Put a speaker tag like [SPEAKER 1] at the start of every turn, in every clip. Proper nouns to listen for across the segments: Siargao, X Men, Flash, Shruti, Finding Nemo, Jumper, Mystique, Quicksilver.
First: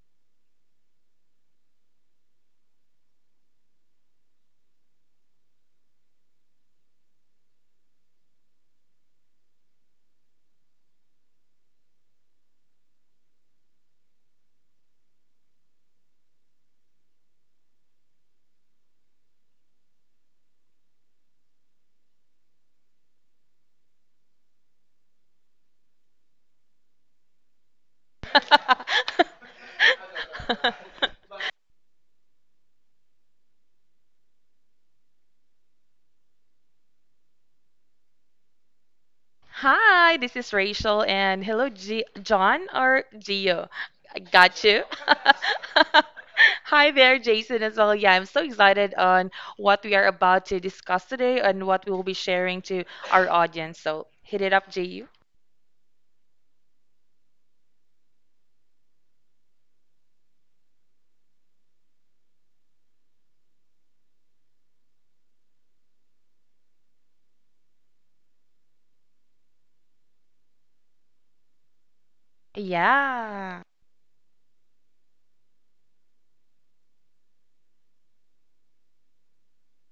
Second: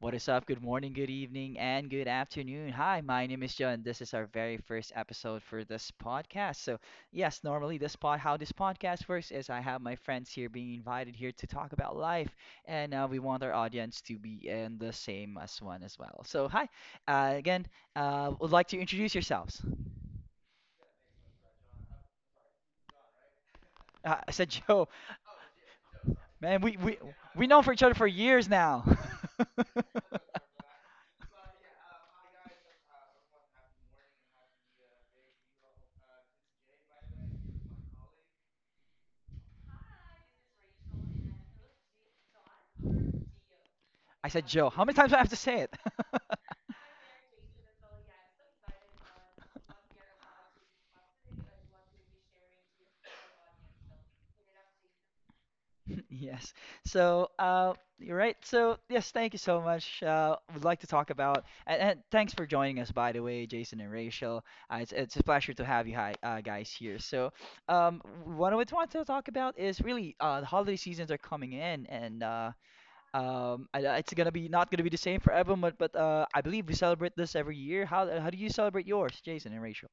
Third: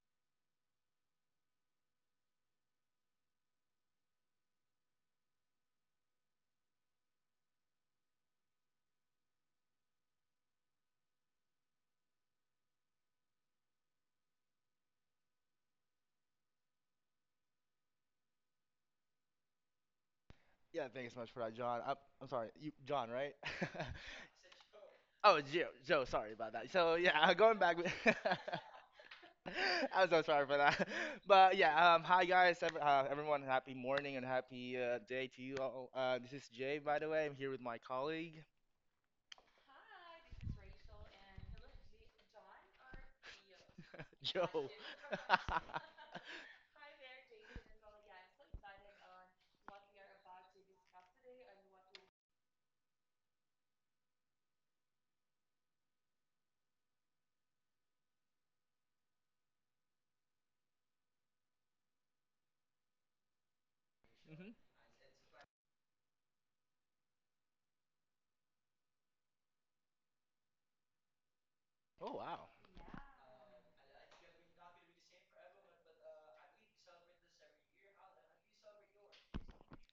[SPEAKER 1] What is up? Good morning, good evening, and good afternoon. Hi, my name is John. This is our very first episode for this podcast. So, yes, normally this pod how this podcast works is I have my friends here being invited here to talk about life, and we want our audience to be in the same as one as well. So, hi, again, would like to introduce yourselves.
[SPEAKER 2] Yeah, thanks so much for that, John. I'm sorry, you, John, right?
[SPEAKER 1] I said Joe.
[SPEAKER 2] Oh, Joe, Joe, sorry about
[SPEAKER 1] Man,
[SPEAKER 2] that.
[SPEAKER 1] we
[SPEAKER 2] So
[SPEAKER 1] we
[SPEAKER 2] yeah,
[SPEAKER 1] we
[SPEAKER 2] going
[SPEAKER 1] known for
[SPEAKER 2] back.
[SPEAKER 1] each other for years now.
[SPEAKER 2] I'm so sorry for that. But yeah, hi guys, ev everyone. Happy morning and happy day to you all. This is Jay, by the way. I'm here with my colleague,
[SPEAKER 3] Hi, this is Rachel, and hello, John or Gio. I
[SPEAKER 1] I said
[SPEAKER 3] got
[SPEAKER 2] Joe.
[SPEAKER 1] Joe.
[SPEAKER 3] you.
[SPEAKER 1] How many times do I have to say it?
[SPEAKER 3] Hi there, Jason, as well. Yeah, I'm so excited on what we are about to discuss today and what we will be sharing to our audience. So hit it up, Gio.
[SPEAKER 1] Yes. So, you're right. So, yes, thank you so much. Would like to talk about and thanks for joining us, by the way, Jason and Rachel.
[SPEAKER 2] Mhm.
[SPEAKER 1] It's a pleasure to have you, hi, guys here. So, what I would want to talk about is really the holiday seasons are coming in,
[SPEAKER 2] Oh,
[SPEAKER 1] and
[SPEAKER 2] wow.
[SPEAKER 3] Yeah.
[SPEAKER 1] it's gonna be not gonna be the same for everyone, but I believe we celebrate this every year. How do you celebrate yours, Jason and Rachel?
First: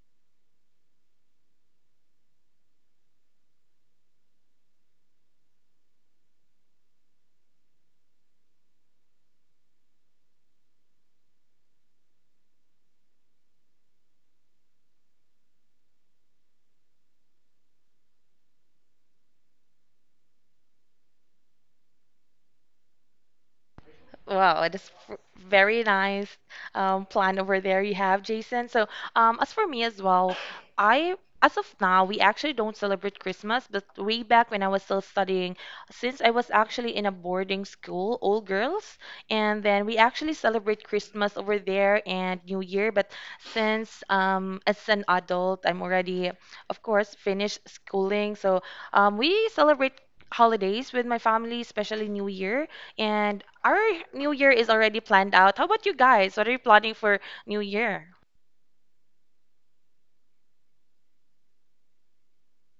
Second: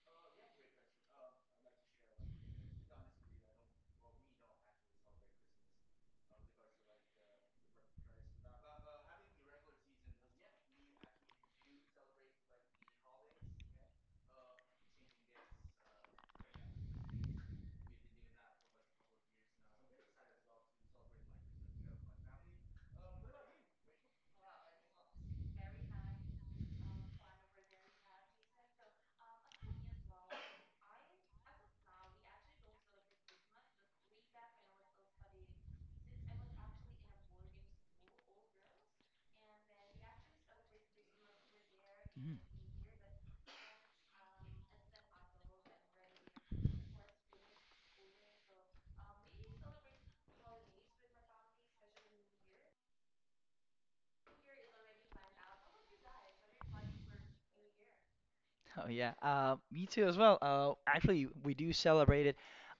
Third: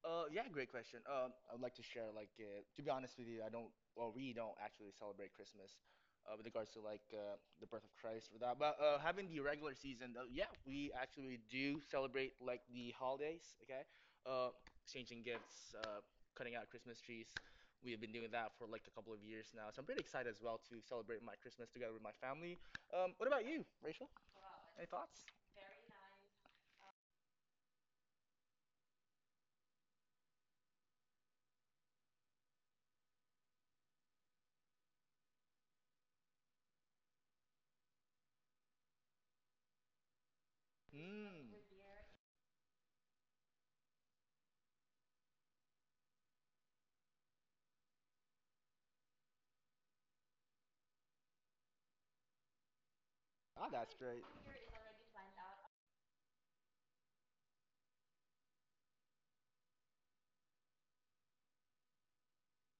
[SPEAKER 2] Yeah, great question. I would like to share, like, to be honest with you, I don't, well, we don't actually celebrate Christmas, with regards to like the birth of Christ or that. But having the regular season, yeah, we actually do celebrate like the holidays. Okay, uh, exchanging gifts, cutting out Christmas trees. We have been doing that for like a couple of years now, so I'm pretty excited as well to celebrate my Christmas together with my family. What about you, Rachel?
[SPEAKER 3] Wow, it is
[SPEAKER 2] Any thoughts?
[SPEAKER 3] very nice plan over there you have, Jason. So, as for me as well, I as of now we actually don't celebrate Christmas, but way back when I was still studying, since I was actually in a boarding school, all girls, and then we actually celebrate Christmas
[SPEAKER 2] Mm.
[SPEAKER 3] over there
[SPEAKER 1] Mm-hmm.
[SPEAKER 3] and New Year. But since as an adult, I'm already, of course, finished schooling, so we celebrate holidays with my family, especially New Year. And
[SPEAKER 2] Ah,
[SPEAKER 3] our
[SPEAKER 2] that's great.
[SPEAKER 3] new year is already planned out. How about you guys? What are you planning for new year?
[SPEAKER 1] Oh yeah, me too as well. Actually, we do celebrate it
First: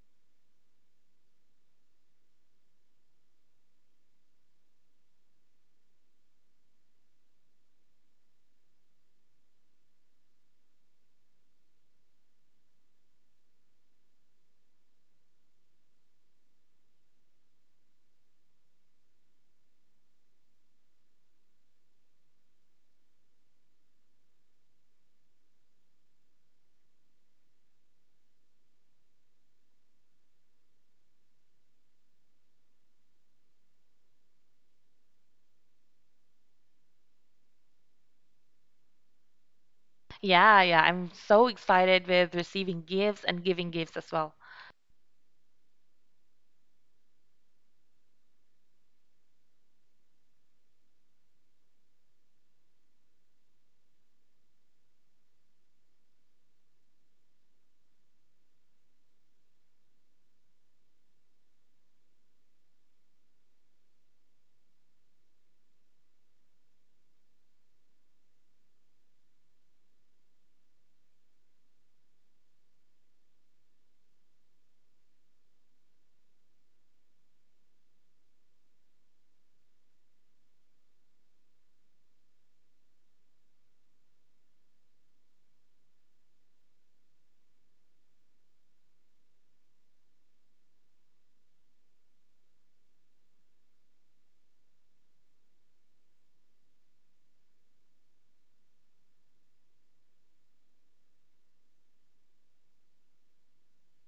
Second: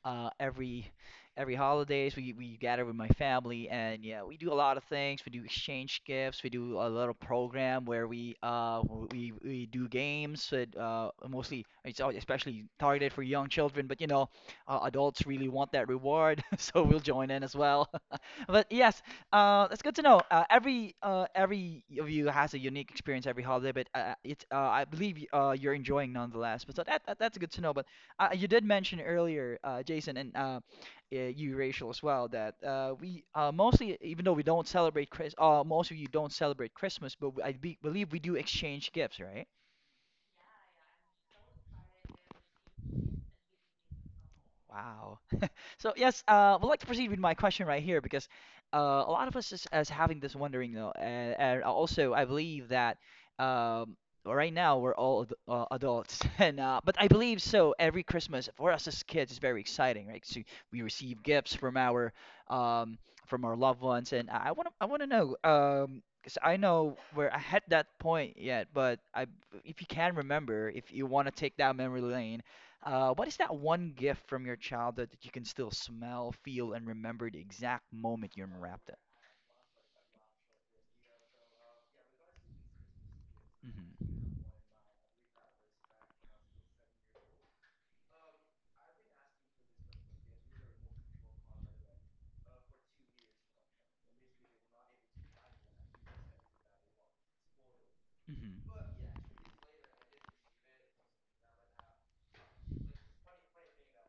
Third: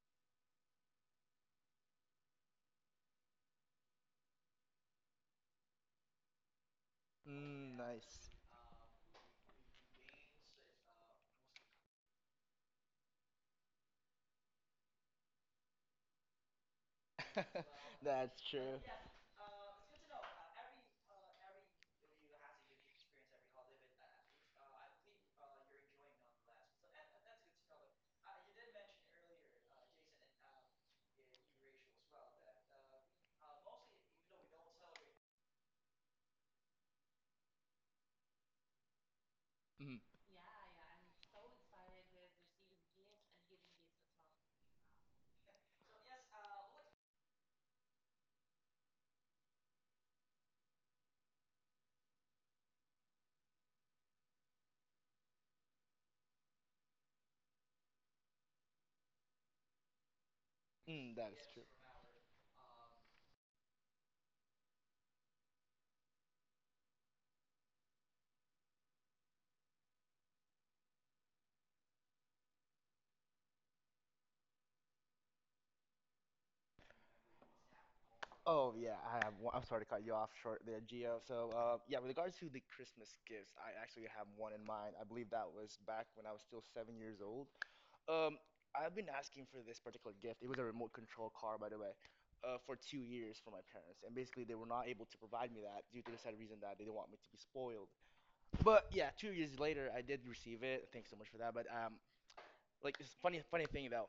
[SPEAKER 1] uh, every every holidays. We gather with my family, and yeah, we do a lot of things. We do exchange gifts. We do a little
[SPEAKER 2] Mm,
[SPEAKER 1] program where
[SPEAKER 2] nice.
[SPEAKER 1] we do games that mostly especially targeted for young children, but you know, adults really want that reward, so we'll join in as well.
[SPEAKER 2] That's
[SPEAKER 1] But
[SPEAKER 2] true.
[SPEAKER 1] yes, that's good to know. Every of you has a unique experience every holiday, but it's I believe you're enjoying nonetheless. But so that's good to know. But you did mention earlier, Jason and you, Rachel, as well, that we mostly, even though we don't celebrate most of you don't celebrate Christmas, but believe we do exchange gifts, right?
[SPEAKER 2] Mm,
[SPEAKER 3] Yeah, yeah, I'm so excited with receiving gifts and giving gifts as well.
[SPEAKER 1] Wow. So yes, would like to proceed with my question right here because uh, a lot of us is having this wondering, though, and also I believe that um, right now we're all ad adults, and but I believe so. Every Christmas for us as kids is very exciting, right? So we
[SPEAKER 2] mm,
[SPEAKER 1] receive
[SPEAKER 2] that is
[SPEAKER 1] gifts
[SPEAKER 2] true.
[SPEAKER 1] um, from our loved ones, and I want to know, 'cause I know we're at that point yet, but I, if you can remember, if you want to take that memory lane, what is that one gift from your childhood that you can still smell, feel, and remember the exact moment you
[SPEAKER 2] Oh
[SPEAKER 1] unwrapped
[SPEAKER 2] yeah,
[SPEAKER 1] it?
[SPEAKER 2] I have one. I'm sorry to cut you off short there, Gio. So yeah, with regards to the Christmas gifts, I actually have
[SPEAKER 1] Hmm.
[SPEAKER 2] one in mind. I believe that was back when I was still 7 years old. Um, I've been asking for this particular gift. It was a remote control car, by the way, for 2 years for my parents, and basically they were not able to provide me that due to the sad reason that they didn't want me to be spoiled. But
[SPEAKER 1] Hmm.
[SPEAKER 2] yeah, 2 years later, I did receive it. Thanks so much for that. But like this funny thing that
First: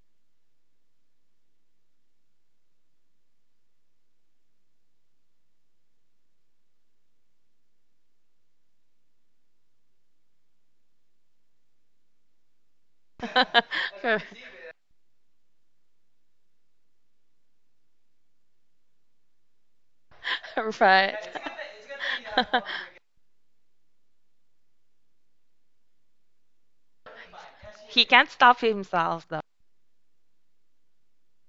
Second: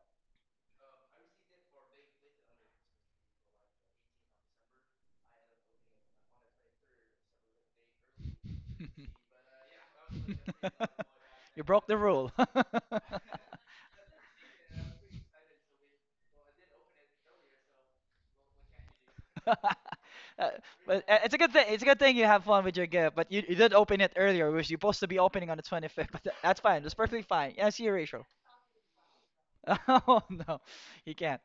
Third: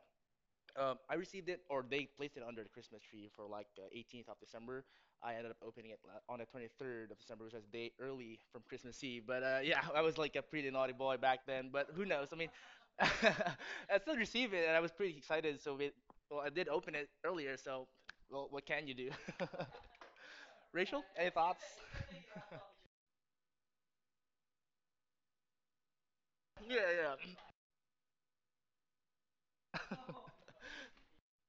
[SPEAKER 2] I received it, or they placed it under the Christmas tree for like the 18th of December. I ended up opening it on the 23rd of December, which was a day early from Christmas Eve. But yeah, I was like a pretty naughty boy back
[SPEAKER 1] You
[SPEAKER 2] then.
[SPEAKER 1] broke
[SPEAKER 2] But
[SPEAKER 1] the
[SPEAKER 2] who
[SPEAKER 1] rule.
[SPEAKER 2] knows? I mean, I still received it, and I was pretty excited. So well, I did open it earlier. So, well, what can you do?
[SPEAKER 1] Uh, but
[SPEAKER 2] Rachel,
[SPEAKER 3] Right.
[SPEAKER 1] uh,
[SPEAKER 2] any
[SPEAKER 1] it's a good
[SPEAKER 2] thoughts?
[SPEAKER 1] thing. It's a good thing you have fun with your gift. But you did open it earlier, which you're supposed to be opening on the 25th. That's fine. That's
[SPEAKER 2] yeah,
[SPEAKER 1] perfectly fine. Yeah, I see you,
[SPEAKER 3] He can't
[SPEAKER 1] Rachel.
[SPEAKER 3] stop himself though.
[SPEAKER 2] yeah.
[SPEAKER 1] Oh no, you can't.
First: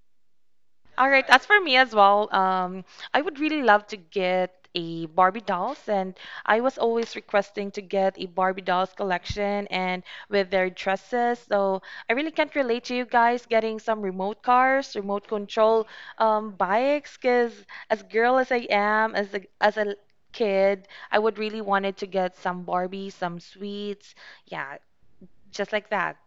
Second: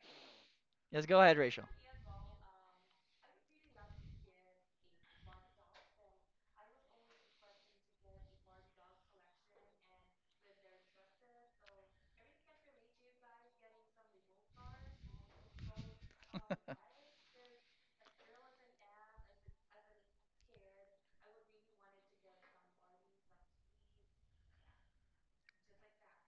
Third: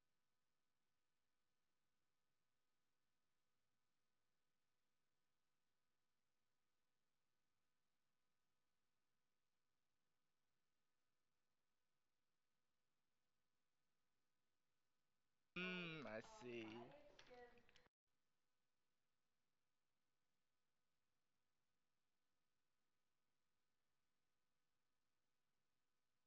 [SPEAKER 1] Yes,
[SPEAKER 3] All
[SPEAKER 1] go
[SPEAKER 3] right,
[SPEAKER 1] ahead,
[SPEAKER 3] as for
[SPEAKER 1] Rachel.
[SPEAKER 3] me as well, I would really love to get a Barbie dolls, and I was always requesting to get a Barbie dolls collection and with their dresses. So I really can't relate to you guys getting some remote cars, remote control
[SPEAKER 2] Mm, I see.
[SPEAKER 3] bikes, because as girl as I am, as a kid, I would really wanted to get some Barbie, some sweets, yeah, just like that.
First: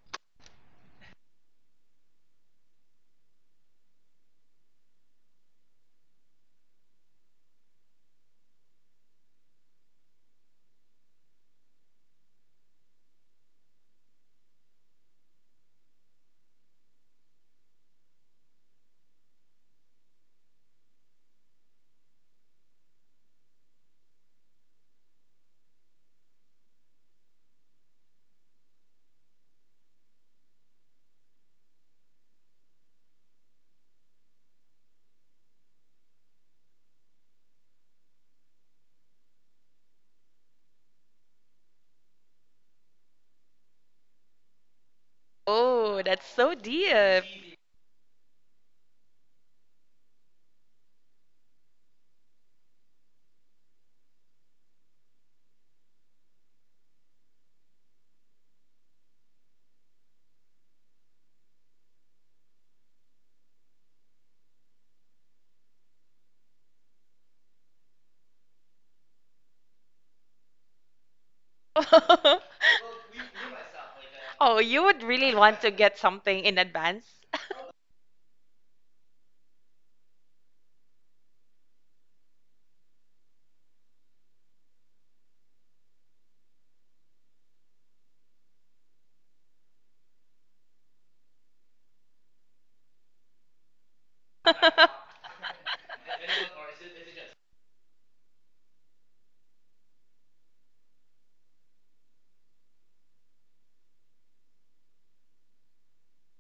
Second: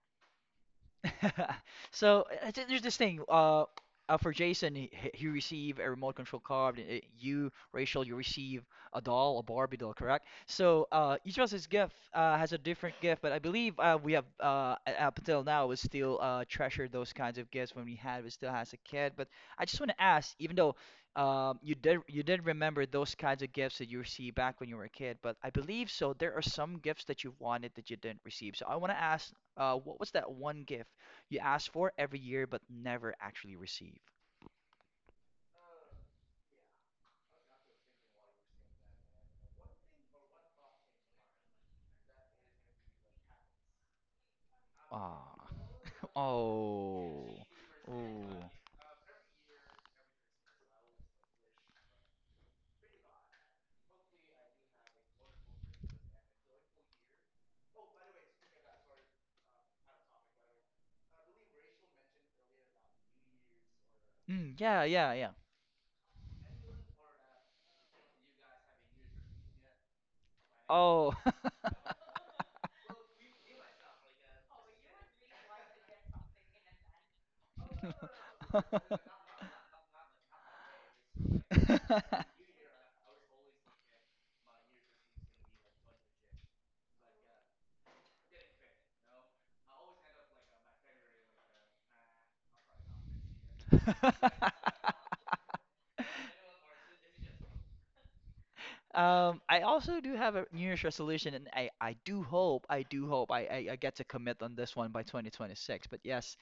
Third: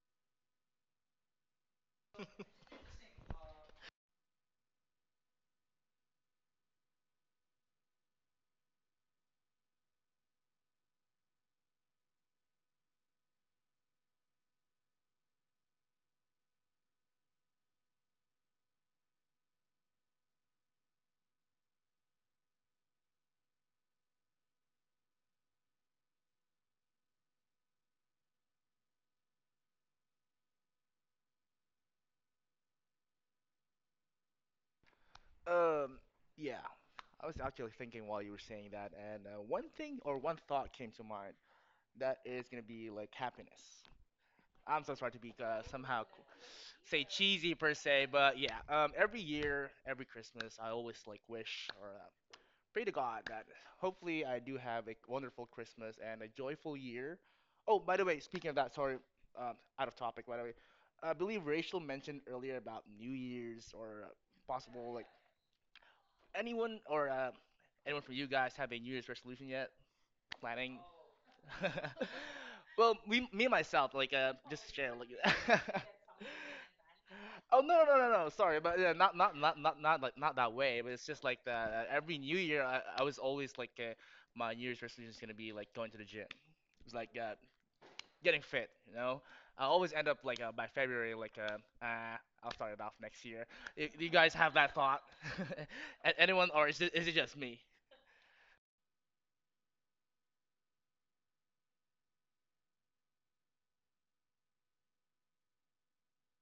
[SPEAKER 1] So there's this thing. For Jason, he receive a remote control car. And, you, Rachel, you receive a doll, a Barbie doll, correct? So each of us gift has a different gift, but I believe we have up until now we still treasure those kinds of gifts when we still as a kid. But I just want to ask, even though you did remember those kinds of gifts that you received back when you were a kid, but I believe so. There are some gifts that you wanted that you didn't receive. So I want to ask, what was that one gift you ask for every year but never actually receive?
[SPEAKER 2] Um, yeah, I was actually thinking while you were saying that, and one thing or one thought came to mind that is gonna be like happiness. I'm so sorry to
[SPEAKER 1] Ah.
[SPEAKER 2] be somehow
[SPEAKER 3] Oh, that's so deep.
[SPEAKER 2] say
[SPEAKER 1] Oh,
[SPEAKER 2] cheesy per
[SPEAKER 1] oh,
[SPEAKER 2] se, but yeah, every year, every Christmas, I always like wish or pray to God that hopefully I do have a wonderful Christmas and a joyful year. Oh, by the way, speaking of that, sorry, um, out of topic, by the way, I believe Rachel mentioned earlier about New Year's or
[SPEAKER 1] mm, yeah,
[SPEAKER 2] possible like
[SPEAKER 1] yeah, yeah.
[SPEAKER 2] anyone or uh, anyone from you guys have a New Year's resolution yet? Planning?
[SPEAKER 1] Oh.
[SPEAKER 2] Well, me and myself, like,
[SPEAKER 3] Oh,
[SPEAKER 2] just to
[SPEAKER 3] you
[SPEAKER 2] share,
[SPEAKER 3] would
[SPEAKER 2] like.
[SPEAKER 3] really want to get something in advance.
[SPEAKER 2] Oh no! Sorry, but yeah, not like not that way. But it's just like the every New Year, I was always like, my New Year's resolution is gonna be like going to the gym. It's like getting fit. You know, I always end up like by February, like I'll start it off next year. Do you guys have that thought? Anyone, or is it just me?
[SPEAKER 1] I also do have a New Year's resolution, and I do hope, I do hope I get to commit on this one by 2026. But yes,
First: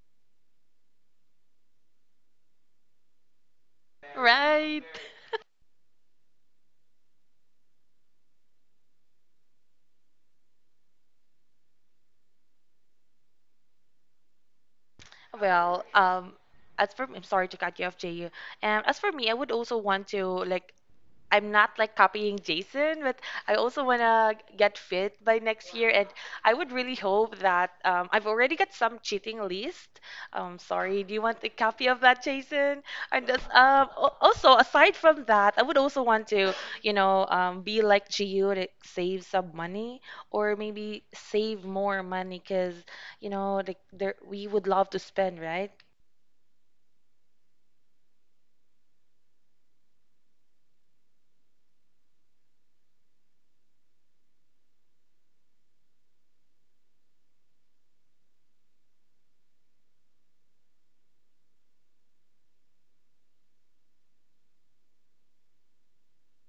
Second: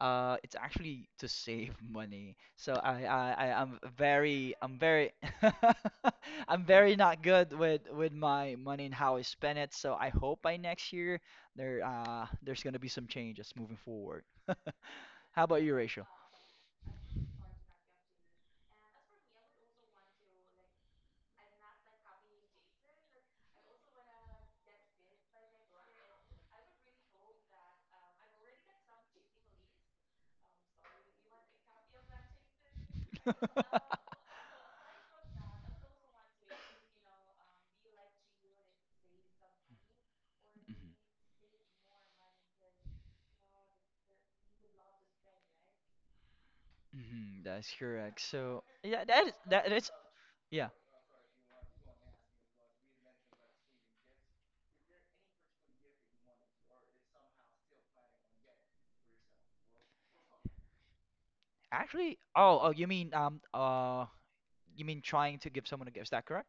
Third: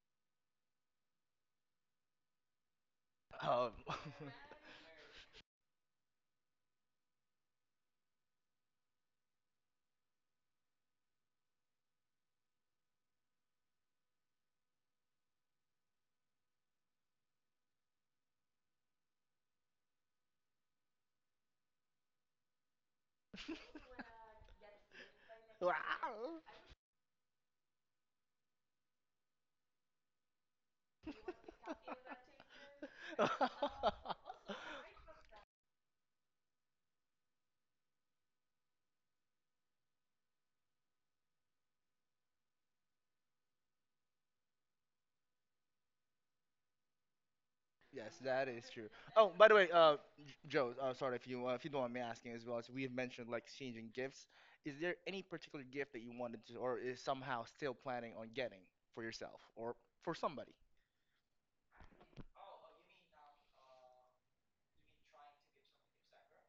[SPEAKER 1] it's actually to save money. So
[SPEAKER 2] Um,
[SPEAKER 1] I'm
[SPEAKER 3] Right.
[SPEAKER 1] very, I'm very not good with my money and how I spend it. So I hope by next year there, there's gonna be some changes moving forward. How about you,
[SPEAKER 3] Well,
[SPEAKER 1] Rachel?
[SPEAKER 3] as for I'm sorry to cut you off, JU. And as for me, I would also want to like I'm not like copying Jason, but I also want to get fit by next year. And
[SPEAKER 2] wow.
[SPEAKER 3] I would really hope that I've already got some cheating list. Sorry, do you want a copy of that, Jason? And just, also, aside from that, I would also want to, you know, be like Gio to save some money or
[SPEAKER 1] Mhm.
[SPEAKER 3] maybe save more money because, you know, like there, we would love to spend, right?
[SPEAKER 1] Mhm. That's
[SPEAKER 2] Yes,
[SPEAKER 1] correct.
[SPEAKER 2] that
[SPEAKER 1] So
[SPEAKER 2] is true.
[SPEAKER 1] yeah,
[SPEAKER 2] Oh, by the way,
[SPEAKER 1] that is yeah.
[SPEAKER 2] Joe, sorry if you don't mind me asking as well. So we have mentioned like exchanging gifts. Is there any particular gift that you wanted to, or is somehow still planning on getting for yourself or for somebody?
[SPEAKER 1] Actually, oh, oh, you mean trying to give someone a gift? Is that correct?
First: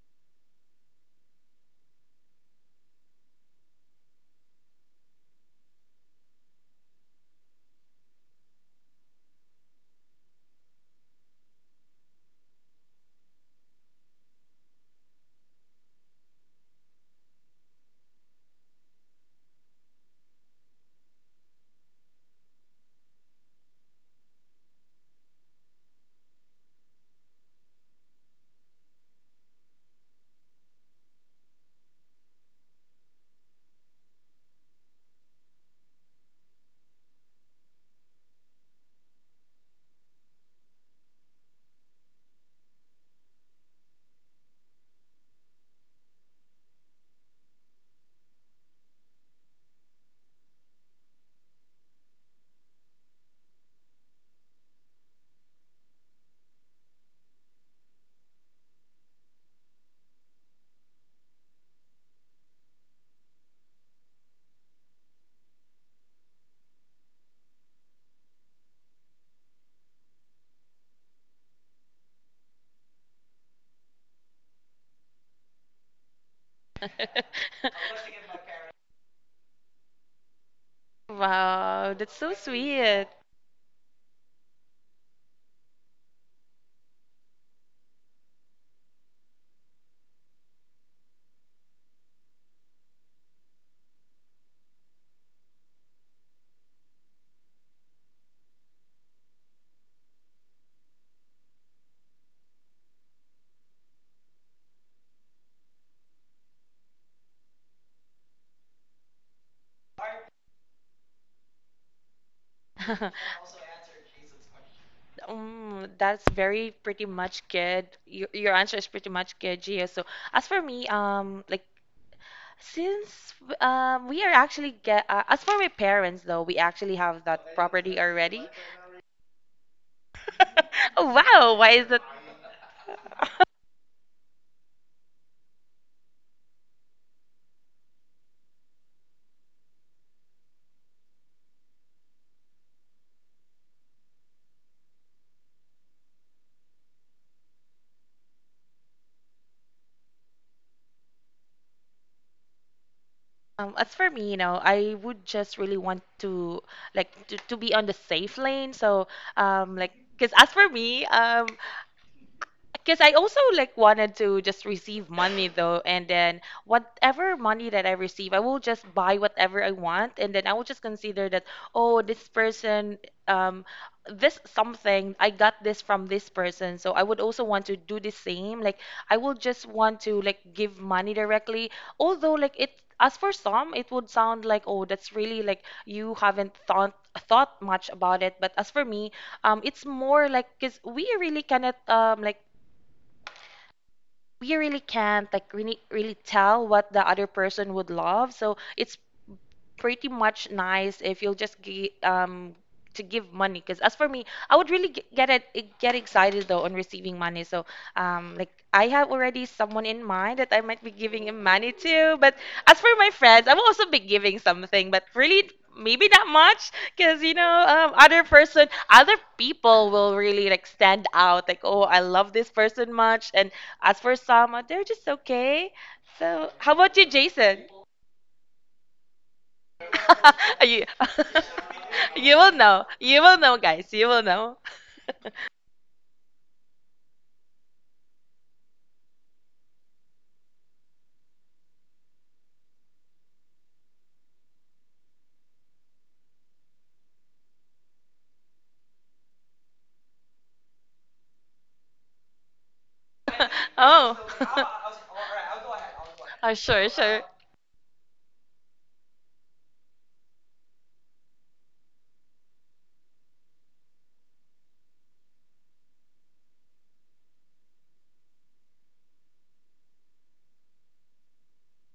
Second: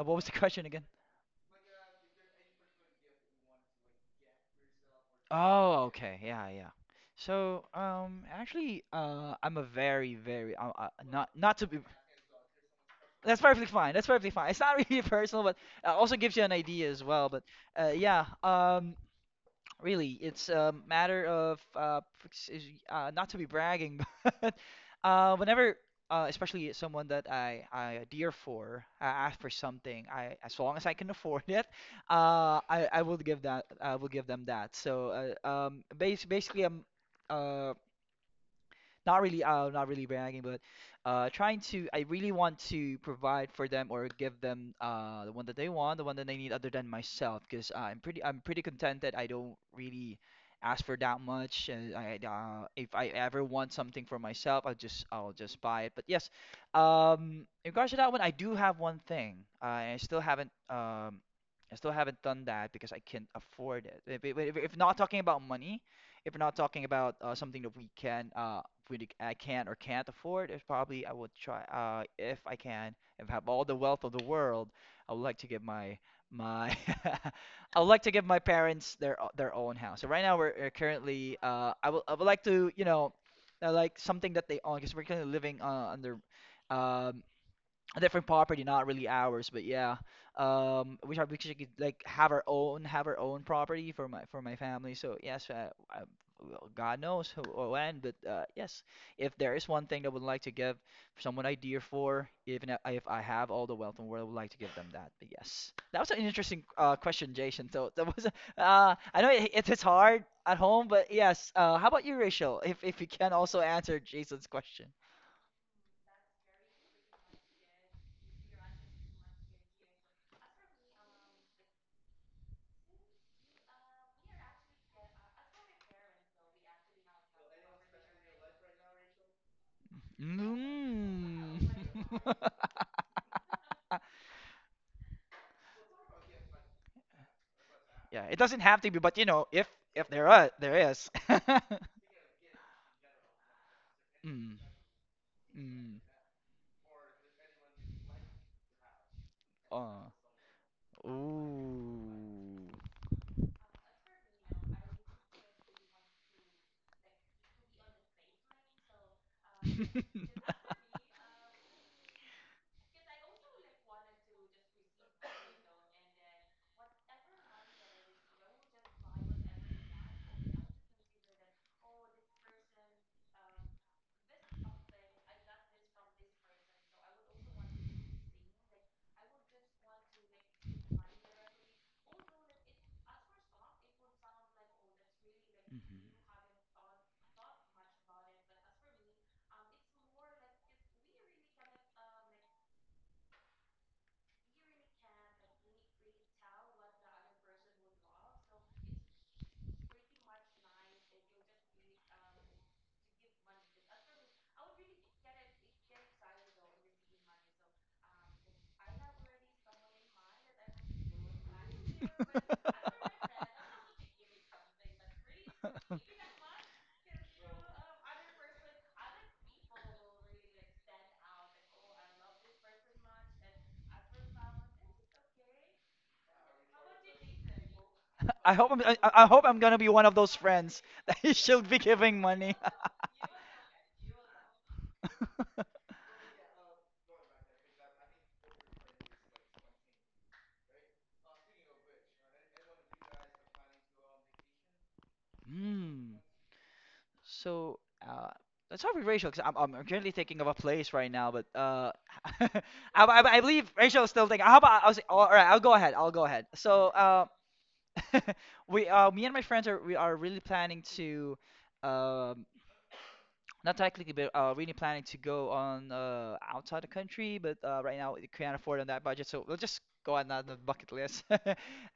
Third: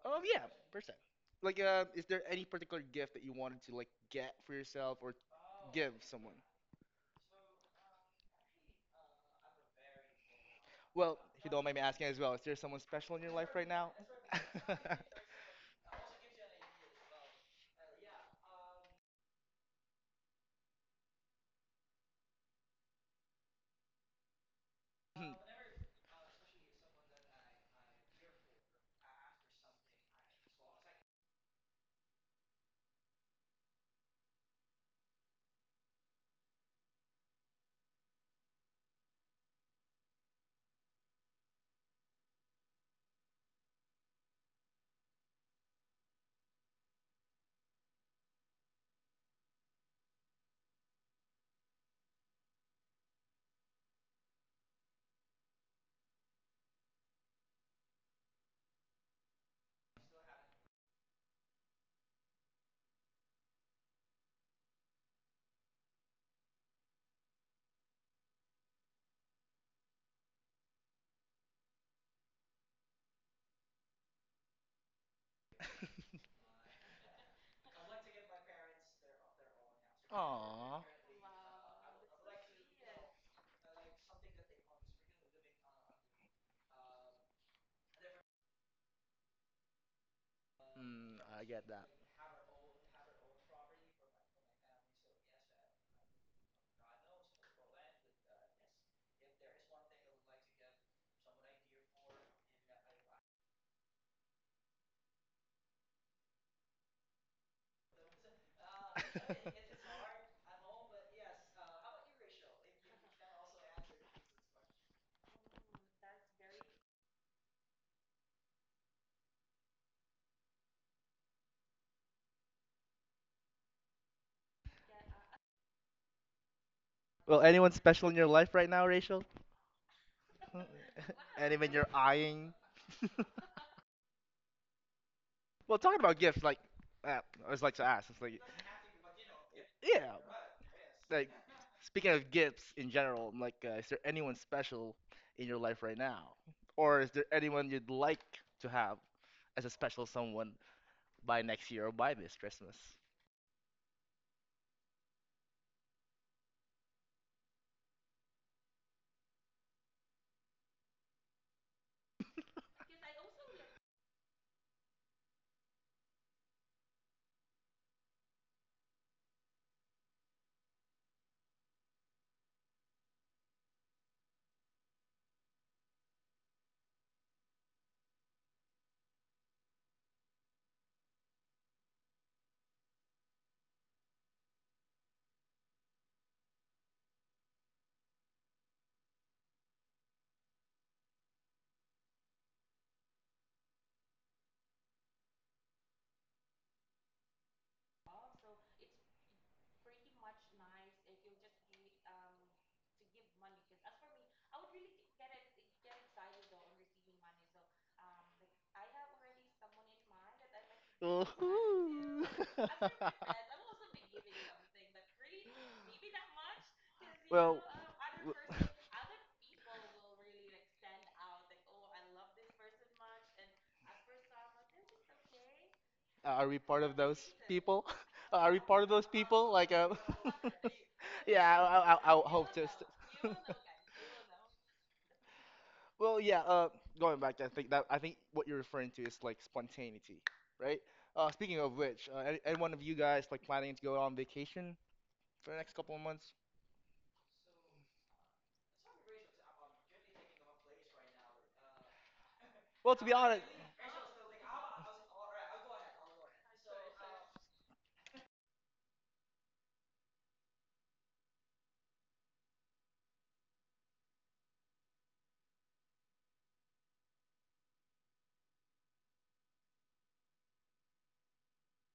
[SPEAKER 1] What
[SPEAKER 2] Oh
[SPEAKER 1] was the
[SPEAKER 2] yeah,
[SPEAKER 1] question again?
[SPEAKER 2] percent. Like, is there any particular gift that you wanted to like get for yourself or
[SPEAKER 1] Oh,
[SPEAKER 2] give
[SPEAKER 1] okay,
[SPEAKER 2] someone?
[SPEAKER 1] yeah, yeah. So, actually, I'm a very,
[SPEAKER 2] Well,
[SPEAKER 1] not,
[SPEAKER 2] if you
[SPEAKER 1] not
[SPEAKER 2] don't
[SPEAKER 1] to
[SPEAKER 2] mind
[SPEAKER 1] be.
[SPEAKER 2] me asking as well, is there someone special in your
[SPEAKER 1] That's
[SPEAKER 2] life
[SPEAKER 1] perfectly
[SPEAKER 2] right now?
[SPEAKER 1] fine. That's perfectly fine. It's not really personal, but also gives you an idea as well. But uh, yeah, um, really, it's a matter of not to be bragging, but
[SPEAKER 2] Mhm.
[SPEAKER 1] uh, whenever, especially someone that I adhere for, I ask for something, I, as long as I can afford it, I will give that I will give them that. So bas basically, uh, not really not really bragging, but trying to, I really want to provide for them or give them the one that they want, the one that they need other than myself, because I'm pretty, I'm pretty contented. I don't really ask for that much, and I if I ever want something for myself, I'll just buy it. But yes, in regards to that one, I do have one thing. I still haven't, I still haven't done that because I can't afford it. If, if not talking about money, if we're not talking about something that we can we I can or can't afford, it's probably I would try, if I can, if I have all the wealth of the world, I would like to give my my I would like to give my parents their own house. So right now we're
[SPEAKER 2] Aw.
[SPEAKER 1] currently I
[SPEAKER 3] Wow,
[SPEAKER 1] would, I
[SPEAKER 3] that's
[SPEAKER 1] would
[SPEAKER 3] so
[SPEAKER 1] like to, you
[SPEAKER 3] sweet.
[SPEAKER 1] know, like something that they own, because we're currently living under um a different property, not really ours, but yeah. We
[SPEAKER 2] Mm,
[SPEAKER 1] should,
[SPEAKER 2] I get
[SPEAKER 1] get,
[SPEAKER 2] that.
[SPEAKER 1] like have our own, have our own property for my family. So yes, I, well, God knows or when, but yes, if there is one thing that I would like to give someone idea for, even if I have all the wealth in the world, I would like to give them that. But yes, that was an interesting question, Jason. So that was I know it's hard at home, but yes. How about you, Rachel? If you can also answer Jason's question.
[SPEAKER 3] Mm, that's very pretty much good. Your answer is pretty much good, Gio. So as for me, like since we are actually get as for my parents though, we actually have
[SPEAKER 2] Well,
[SPEAKER 3] that
[SPEAKER 2] anyone
[SPEAKER 3] property
[SPEAKER 2] special in your
[SPEAKER 3] already.
[SPEAKER 2] life right now, Rachel?
[SPEAKER 3] Oh, wow,
[SPEAKER 1] Mm.
[SPEAKER 3] why
[SPEAKER 2] Anyone
[SPEAKER 3] is
[SPEAKER 2] you're
[SPEAKER 3] that?
[SPEAKER 2] eyeing? Well, talking about gifts, like, uh, I was like to ask. It's
[SPEAKER 1] Yeah, it
[SPEAKER 2] like,
[SPEAKER 1] doesn't have to be, but you know, if
[SPEAKER 2] yeah,
[SPEAKER 1] there are, there is.
[SPEAKER 2] like speaking of gifts in general, I'm like, is there anyone
[SPEAKER 1] Mm.
[SPEAKER 2] special in your life right
[SPEAKER 1] Mm.
[SPEAKER 2] now, or is there anyone you'd like to have as a special
[SPEAKER 1] Uh.
[SPEAKER 2] someone by next year or by this
[SPEAKER 1] Ooh.
[SPEAKER 2] Christmas?
[SPEAKER 3] As for me, you know, I would just really want to like to be on the safe lane. So, like, because as for me, because I also like wanted to just receive money though, and then whatever money that I receive, I will just buy whatever I want, and then I will just consider that, oh, this person, um, this something, I got this from this person, so I would also want to do the same. Like I will just want to like give money directly, although like it. As for some, it would sound like, oh, that's really like you haven't thought much about it. But as for me, it's more like because we really cannot like we really can't like really tell what the other person would love, so it's pretty much nice if you'll just to give money because as for me I would really get it get excited though on receiving money. So like I have already someone in mind that I might be giving him money
[SPEAKER 2] Ooh.
[SPEAKER 3] to, but as for my friends, I will also be giving something, but really
[SPEAKER 1] Mhm.
[SPEAKER 3] maybe not much because you know
[SPEAKER 2] Well, w-
[SPEAKER 3] other people will really like stand out like oh I love this person much, and as for some they're just okay.
[SPEAKER 2] are
[SPEAKER 3] So
[SPEAKER 2] we
[SPEAKER 3] how
[SPEAKER 2] part
[SPEAKER 3] about
[SPEAKER 2] of
[SPEAKER 3] you,
[SPEAKER 2] those
[SPEAKER 3] Jason?
[SPEAKER 2] people? Are
[SPEAKER 1] I
[SPEAKER 2] we
[SPEAKER 1] hope
[SPEAKER 2] part of those
[SPEAKER 1] I hope
[SPEAKER 2] people?
[SPEAKER 1] I'm
[SPEAKER 2] Like,
[SPEAKER 1] gonna be one of those friends
[SPEAKER 3] you,
[SPEAKER 1] that you
[SPEAKER 2] yeah,
[SPEAKER 1] should be
[SPEAKER 2] I
[SPEAKER 1] giving
[SPEAKER 2] would
[SPEAKER 3] you will
[SPEAKER 2] hope
[SPEAKER 1] money.
[SPEAKER 2] to.
[SPEAKER 3] know. You
[SPEAKER 2] st-
[SPEAKER 3] will know, guys. You will know.
[SPEAKER 2] Well, yeah. Going back, I think what you're referring to is like spontaneity, right? Speaking of which, any one of you guys like planning to go on vacation for the next couple of
[SPEAKER 1] Hmm.
[SPEAKER 2] months?
[SPEAKER 1] So, uh, let's talk with Rachel, because I'm currently thinking of a place right now, but I,
[SPEAKER 2] Well, to be
[SPEAKER 1] I
[SPEAKER 2] honest,
[SPEAKER 1] believe Rachel's
[SPEAKER 3] Oh.
[SPEAKER 1] still thinking. How about I'll say, oh, all right, I'll go ahead.
[SPEAKER 3] Oh,
[SPEAKER 1] So,
[SPEAKER 3] sure, sure.
[SPEAKER 1] we, me and my friends are we are really planning to, um, not technically, but really planning to go on outside the country. But right now, we can't afford on that budget, so we'll just go on that the bucket list.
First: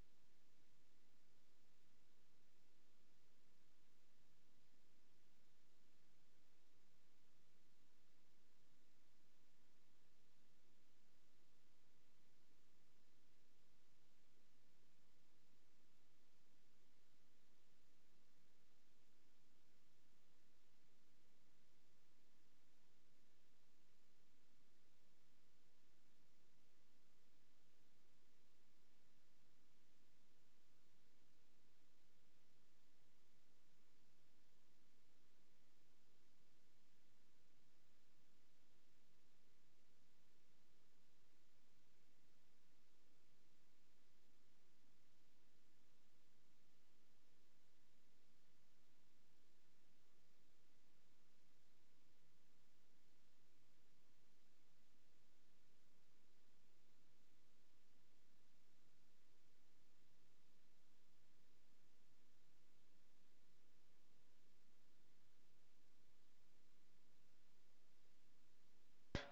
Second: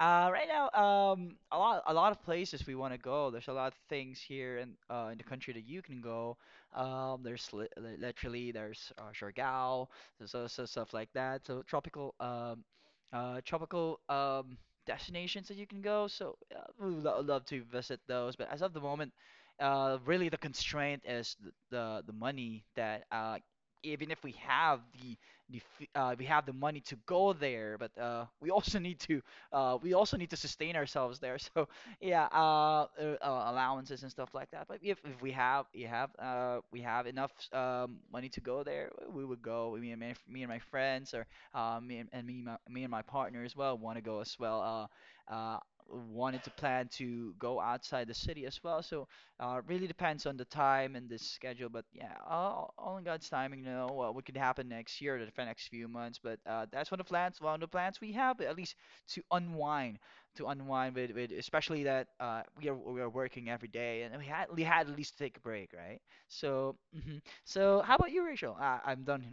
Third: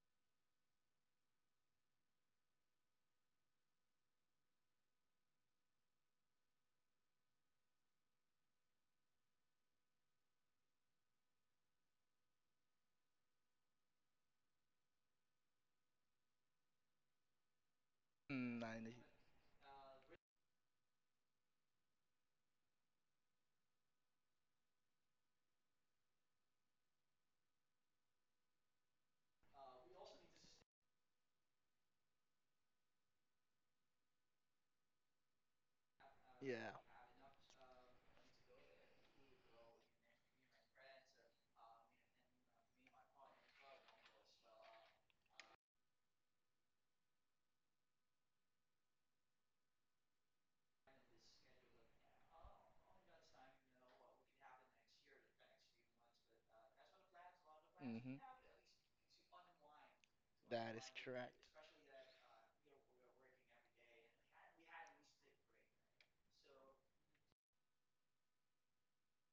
[SPEAKER 1] right now, a lot of places we want to go. There's a lot of things here in the country that you can go. Literally there's Siargao, there's also stuff like that. So tropical, tropical. Destinations that you can go, so we would lo love to visit those. But
[SPEAKER 2] mm,
[SPEAKER 1] as of the
[SPEAKER 2] 90.
[SPEAKER 1] moment, really, the constraint is the money that even if we have the we have the money to go there, but we also need to sustain ourselves there. So yeah, allowances and stuff like that. But if we have, you have
[SPEAKER 2] Yeah.
[SPEAKER 1] we have enough money to go there, we would go. Me and my friends, or me and my partner as well, want to go as well. Uh, uh, wanted to plan to go outside the city as well. So really depends on the time and the schedule, but yeah, all in God's timing, what could happen next year or the next few months. But that's one of the plans, we
[SPEAKER 2] hmm
[SPEAKER 1] have, at least to unwind,
[SPEAKER 2] That is
[SPEAKER 1] with
[SPEAKER 2] correct.
[SPEAKER 1] especially that we are working every day, and we had at least to take a break, right? So, mhm. So how about you, Rachel? I'm done.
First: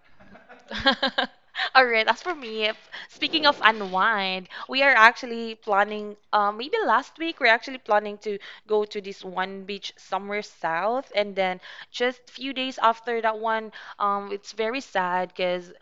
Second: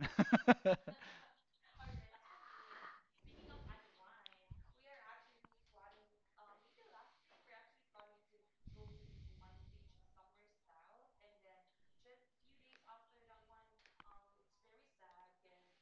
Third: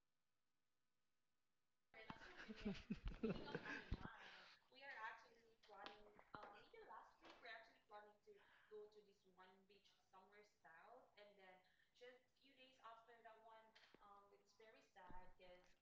[SPEAKER 3] All right, as for me, speaking of unwind, we are actually planning, maybe last week, we're actually planning to go to this one beach somewhere south. And then just few days after that one, it's very sad because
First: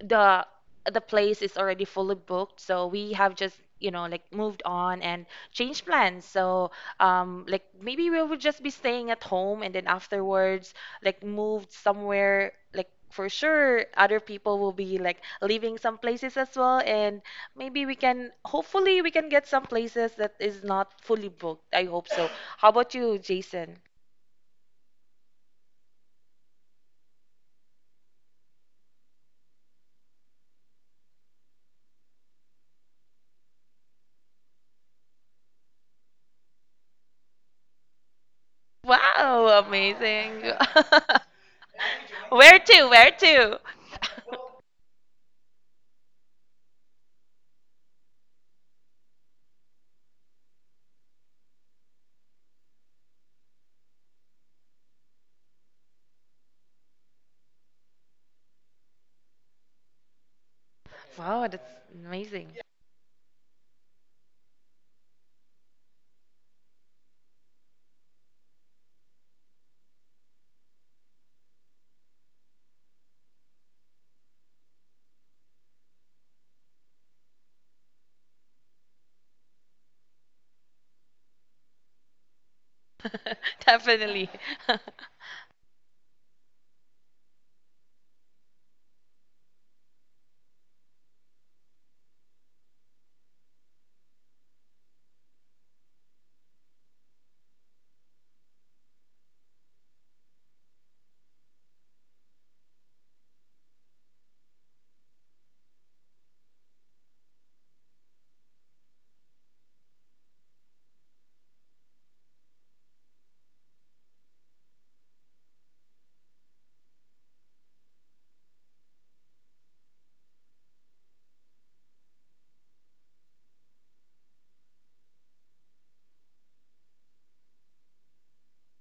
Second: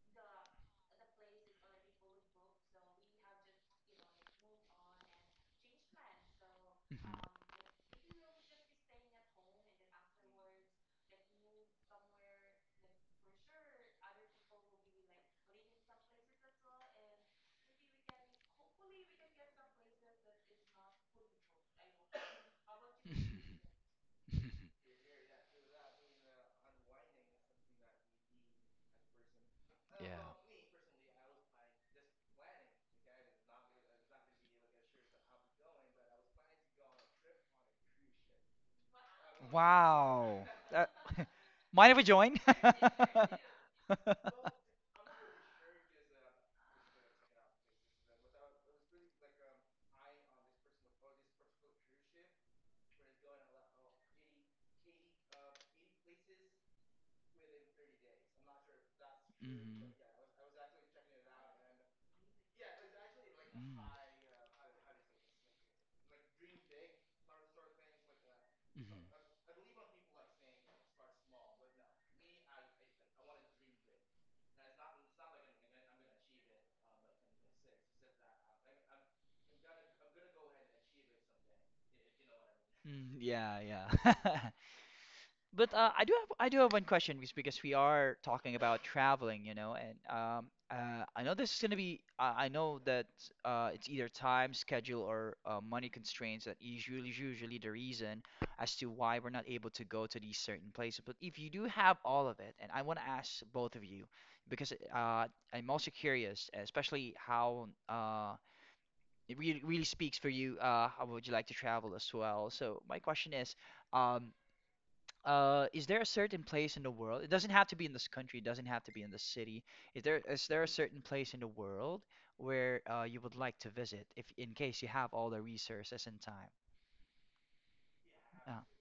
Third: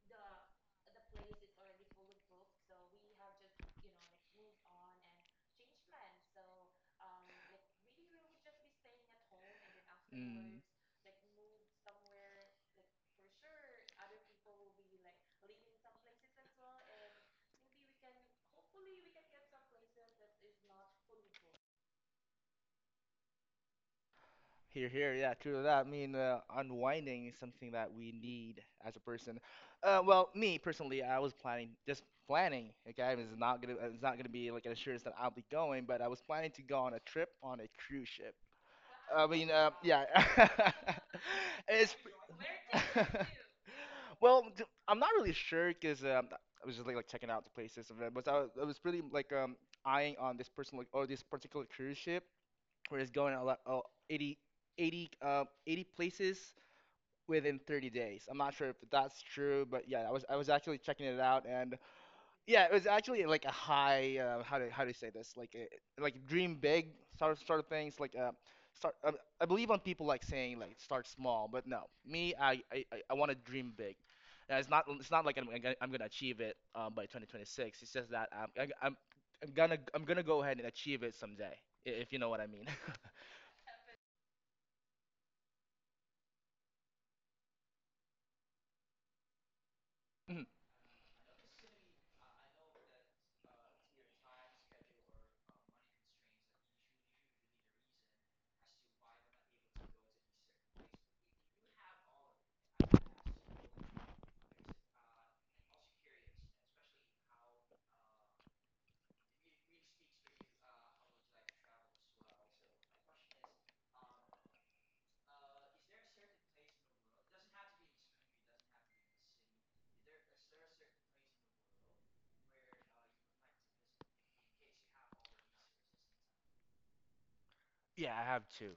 [SPEAKER 3] the the place is already fully booked, so we have just, you know, like moved on and changed plans. So like maybe we would just be staying at home, and then
[SPEAKER 2] Mm.
[SPEAKER 3] afterwards like moved somewhere. Like for sure other people will be like leaving some places as well, and maybe we can hopefully we can get some places that is not fully booked. I hope so. How about you, Jason?
[SPEAKER 2] Here, here, yeah, true to that. I mean, unwinding is something that we need as a person.
[SPEAKER 1] Yeah.
[SPEAKER 2] Well, me personally, I was planning. Okay, it's not gonna be like an assurance that I'll be going, but I was planning to go on a trip on a cruise ship. I mean,
[SPEAKER 3] Wow,
[SPEAKER 2] yeah,
[SPEAKER 1] Wow.
[SPEAKER 3] amazing.
[SPEAKER 1] That, mind
[SPEAKER 2] it's.
[SPEAKER 1] if we join?
[SPEAKER 3] Where to?
[SPEAKER 2] Well, I'm not really sure because I was just like checking out the places and that, but I was pretty like eyeing on this person like or this particular cruise ship we're just going a lot, oh, eighty, 80 places within 30 days. I'm not sure if that's true, but
[SPEAKER 1] Mhm.
[SPEAKER 2] yeah, I was actually checking it
[SPEAKER 3] Wow,
[SPEAKER 2] out,
[SPEAKER 3] that's
[SPEAKER 2] and
[SPEAKER 3] amazing.
[SPEAKER 2] yeah, it was actually like a
[SPEAKER 1] Mm,
[SPEAKER 2] high how do you say this like a, like dream big sort of things like start I,
[SPEAKER 1] mhm.
[SPEAKER 2] I believe on people like saying like start small, but no, me I want to dream big. And it's not like I'm gonna achieve it by 2026. It's just that I'm gonna go ahead and achieve it someday, if you know what I mean.
[SPEAKER 1] Mm, yeah, yeah.
[SPEAKER 3] Definitely.
[SPEAKER 1] But I do have one question, because we are talking about traveling, and I know this is gonna be I know that it's either time, schedule, or money constraints that usually the reason as to why we're not able to go to these certain places. But if you do have all of it, and I want to ask both of you because I'm also curious, especially how it really speaks for you. How would you like to travel as well? So my question is, um is there a certain place in the world? It doesn't have to be in this country, it doesn't have to be in this city. Is there is there a certain place in the world where you would like to visit if in case you have all the resources and time?
[SPEAKER 2] Yeah, I have
[SPEAKER 1] uh,
[SPEAKER 2] two.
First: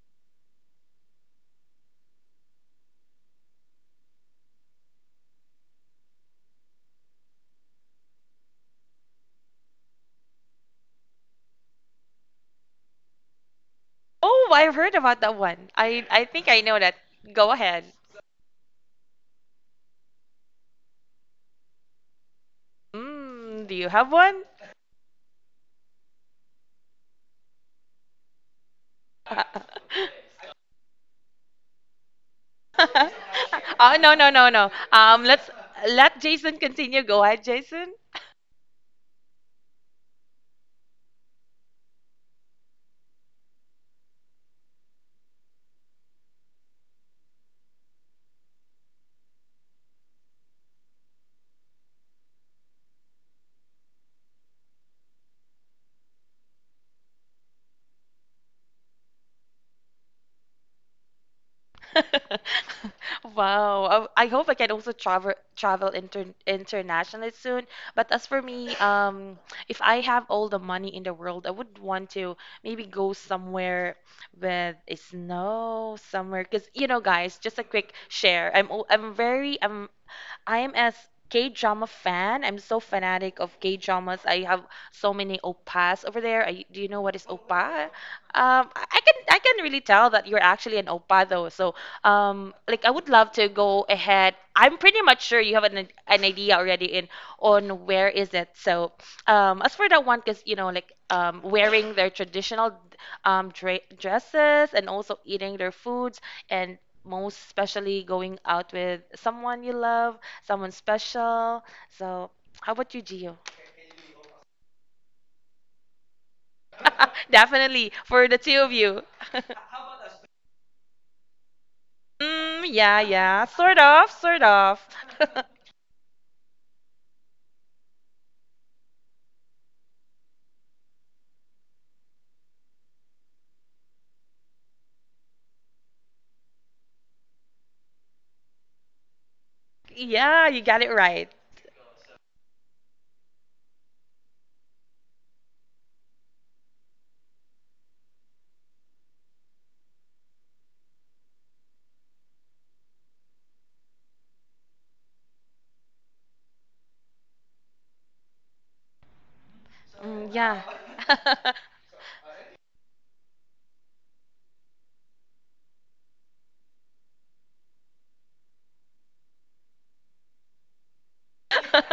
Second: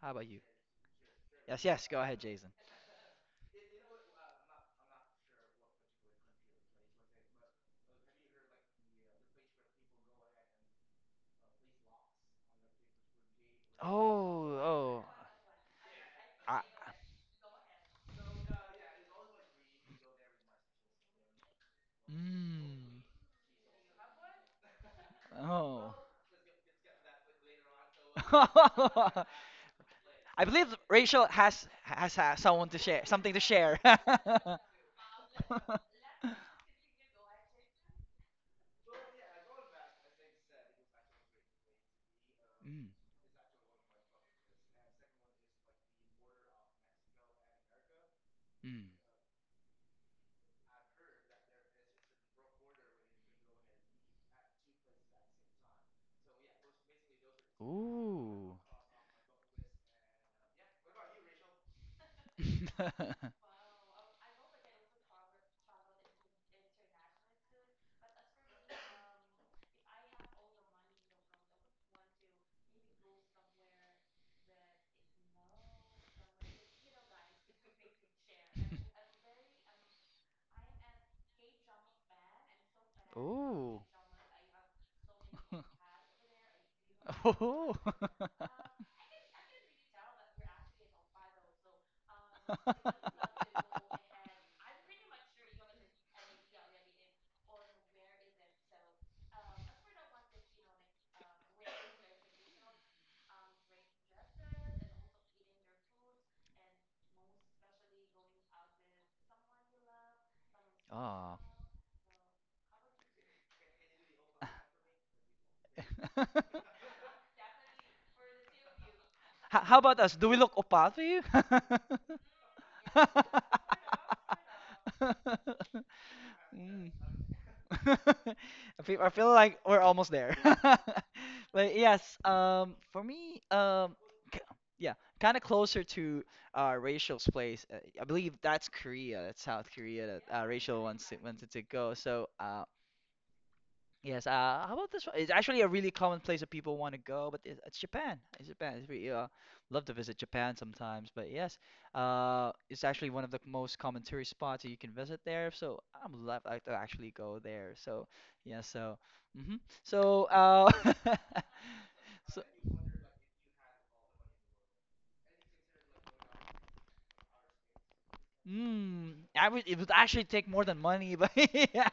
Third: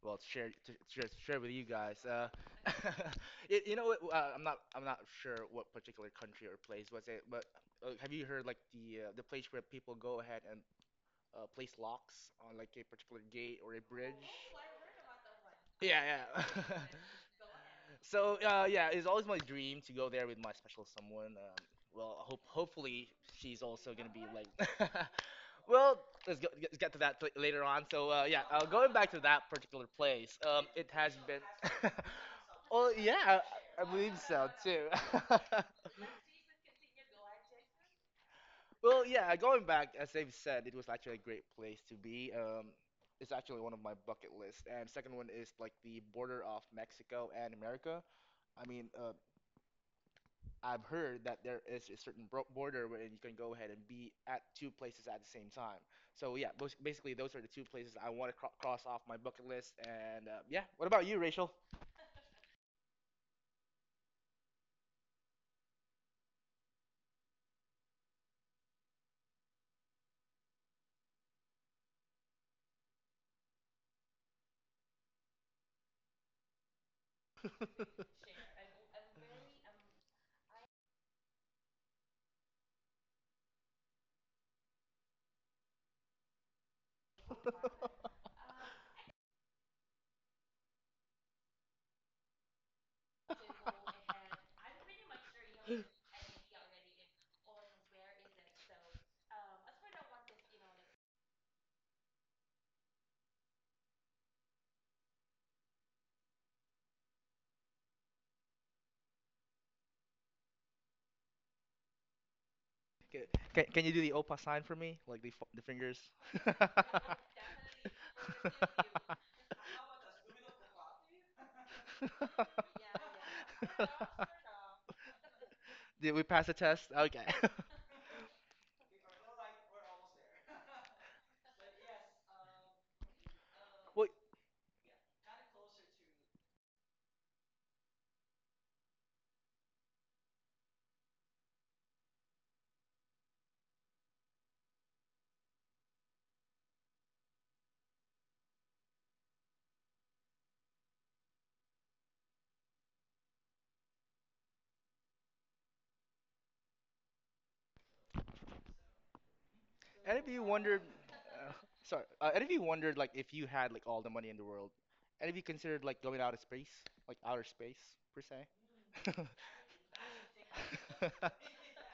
[SPEAKER 1] how
[SPEAKER 2] Well,
[SPEAKER 1] about you?
[SPEAKER 2] to share with
[SPEAKER 1] Yes,
[SPEAKER 2] you
[SPEAKER 1] yes, go
[SPEAKER 2] guys.
[SPEAKER 1] ahead, Jason.
[SPEAKER 2] You know what? I'm not sure what particular country or place was it, but have you heard like the place where people go ahead and place locks on like a particular gate or a bridge?
[SPEAKER 3] Oh, I've heard
[SPEAKER 1] Oh. Oh.
[SPEAKER 3] about that one.
[SPEAKER 2] Yeah,
[SPEAKER 3] I
[SPEAKER 2] yeah.
[SPEAKER 3] think
[SPEAKER 1] I,
[SPEAKER 3] I know that. Go ahead.
[SPEAKER 2] So, yeah, it's always my dream to go there with my special someone. Well, I hope
[SPEAKER 1] mm.
[SPEAKER 2] hopefully she's
[SPEAKER 3] Mm, do you
[SPEAKER 2] also gonna
[SPEAKER 3] have
[SPEAKER 2] be
[SPEAKER 3] one?
[SPEAKER 2] like,
[SPEAKER 1] Oh.
[SPEAKER 2] Well, let's get to that later on. So yeah, going back to that particular place,
[SPEAKER 1] I believe
[SPEAKER 2] it has
[SPEAKER 1] Rachel has
[SPEAKER 2] been.
[SPEAKER 1] has, has someone to
[SPEAKER 2] Well,
[SPEAKER 1] share,
[SPEAKER 2] yeah,
[SPEAKER 1] something to share.
[SPEAKER 2] I
[SPEAKER 3] Oh,
[SPEAKER 2] believe
[SPEAKER 3] no, no, no,
[SPEAKER 2] so
[SPEAKER 1] Mm.
[SPEAKER 3] no.
[SPEAKER 2] too.
[SPEAKER 3] Let's let Jason continue. Go ahead, Jason.
[SPEAKER 2] Well, yeah, going back, as they've said, it was actually a great place to be. It's actually one of my bucket lists, and second one is like the border of Mexico and America. I
[SPEAKER 1] Mm.
[SPEAKER 2] mean, I've heard that there is a certain border where you can go ahead and be at two places at the same time. So yeah, basically those are the two places I want to
[SPEAKER 1] Ooh.
[SPEAKER 2] cross off my bucket list. And yeah, what about you, Rachel?
[SPEAKER 3] Wow. I hope I can also travel internationally soon. But as for me, if I have all the money in the world, I would want to maybe go somewhere with a snow somewhere. Because you know, guys, just a quick share. I'm I am as K drama fan. I'm so fanatic of K
[SPEAKER 1] Ooh.
[SPEAKER 3] dramas. I have so many oppas over there. I, do you know what is
[SPEAKER 1] Ooh.
[SPEAKER 3] oppa? I can really tell that you're actually an oppa though. So like I would love to go ahead. I'm pretty much sure you have an idea already in on where is it. So as for that one, because you know like wearing their traditional dra dresses and also eating their foods and most especially going out with someone you love, someone
[SPEAKER 1] Ah.
[SPEAKER 3] special. So, how about you,
[SPEAKER 2] Can,
[SPEAKER 3] Gio?
[SPEAKER 2] can you do the opa sign for me, like the the fingers?
[SPEAKER 1] H-
[SPEAKER 3] Definitely for the two of you.
[SPEAKER 1] How about us? Do we look opa to you?
[SPEAKER 3] Mm, yeah, yeah, sort of, sort of.
[SPEAKER 2] Did we pass the
[SPEAKER 1] Mm.
[SPEAKER 2] test? Okay.
[SPEAKER 1] I feel like we're almost there. But yes, for me,
[SPEAKER 2] Well,
[SPEAKER 1] k- yeah, kind of closer to Rachel's place. I believe that's Korea. That's South Korea that
[SPEAKER 3] Yeah, you
[SPEAKER 1] Rachel
[SPEAKER 3] got it
[SPEAKER 1] wants to,
[SPEAKER 3] right.
[SPEAKER 1] wanted to go. So. Yes. How about this one? It's actually a really common place that people want to go, but it's Japan. It's Japan. It's really, love to visit Japan sometimes. But yes, it's actually one of the most common tourist spots that you can visit there. So I'm left I to actually go there. So yeah. So hmm
[SPEAKER 2] Any
[SPEAKER 1] so
[SPEAKER 2] of
[SPEAKER 3] Mm,
[SPEAKER 2] you
[SPEAKER 3] yeah.
[SPEAKER 2] wondered? Uh, sorry.
[SPEAKER 1] so.
[SPEAKER 2] Any of you wondered like if you had like all the money in the world? Any of you considered like going out of space, like outer space per se?
[SPEAKER 1] Mm, I would, it would actually take more than money, but yeah.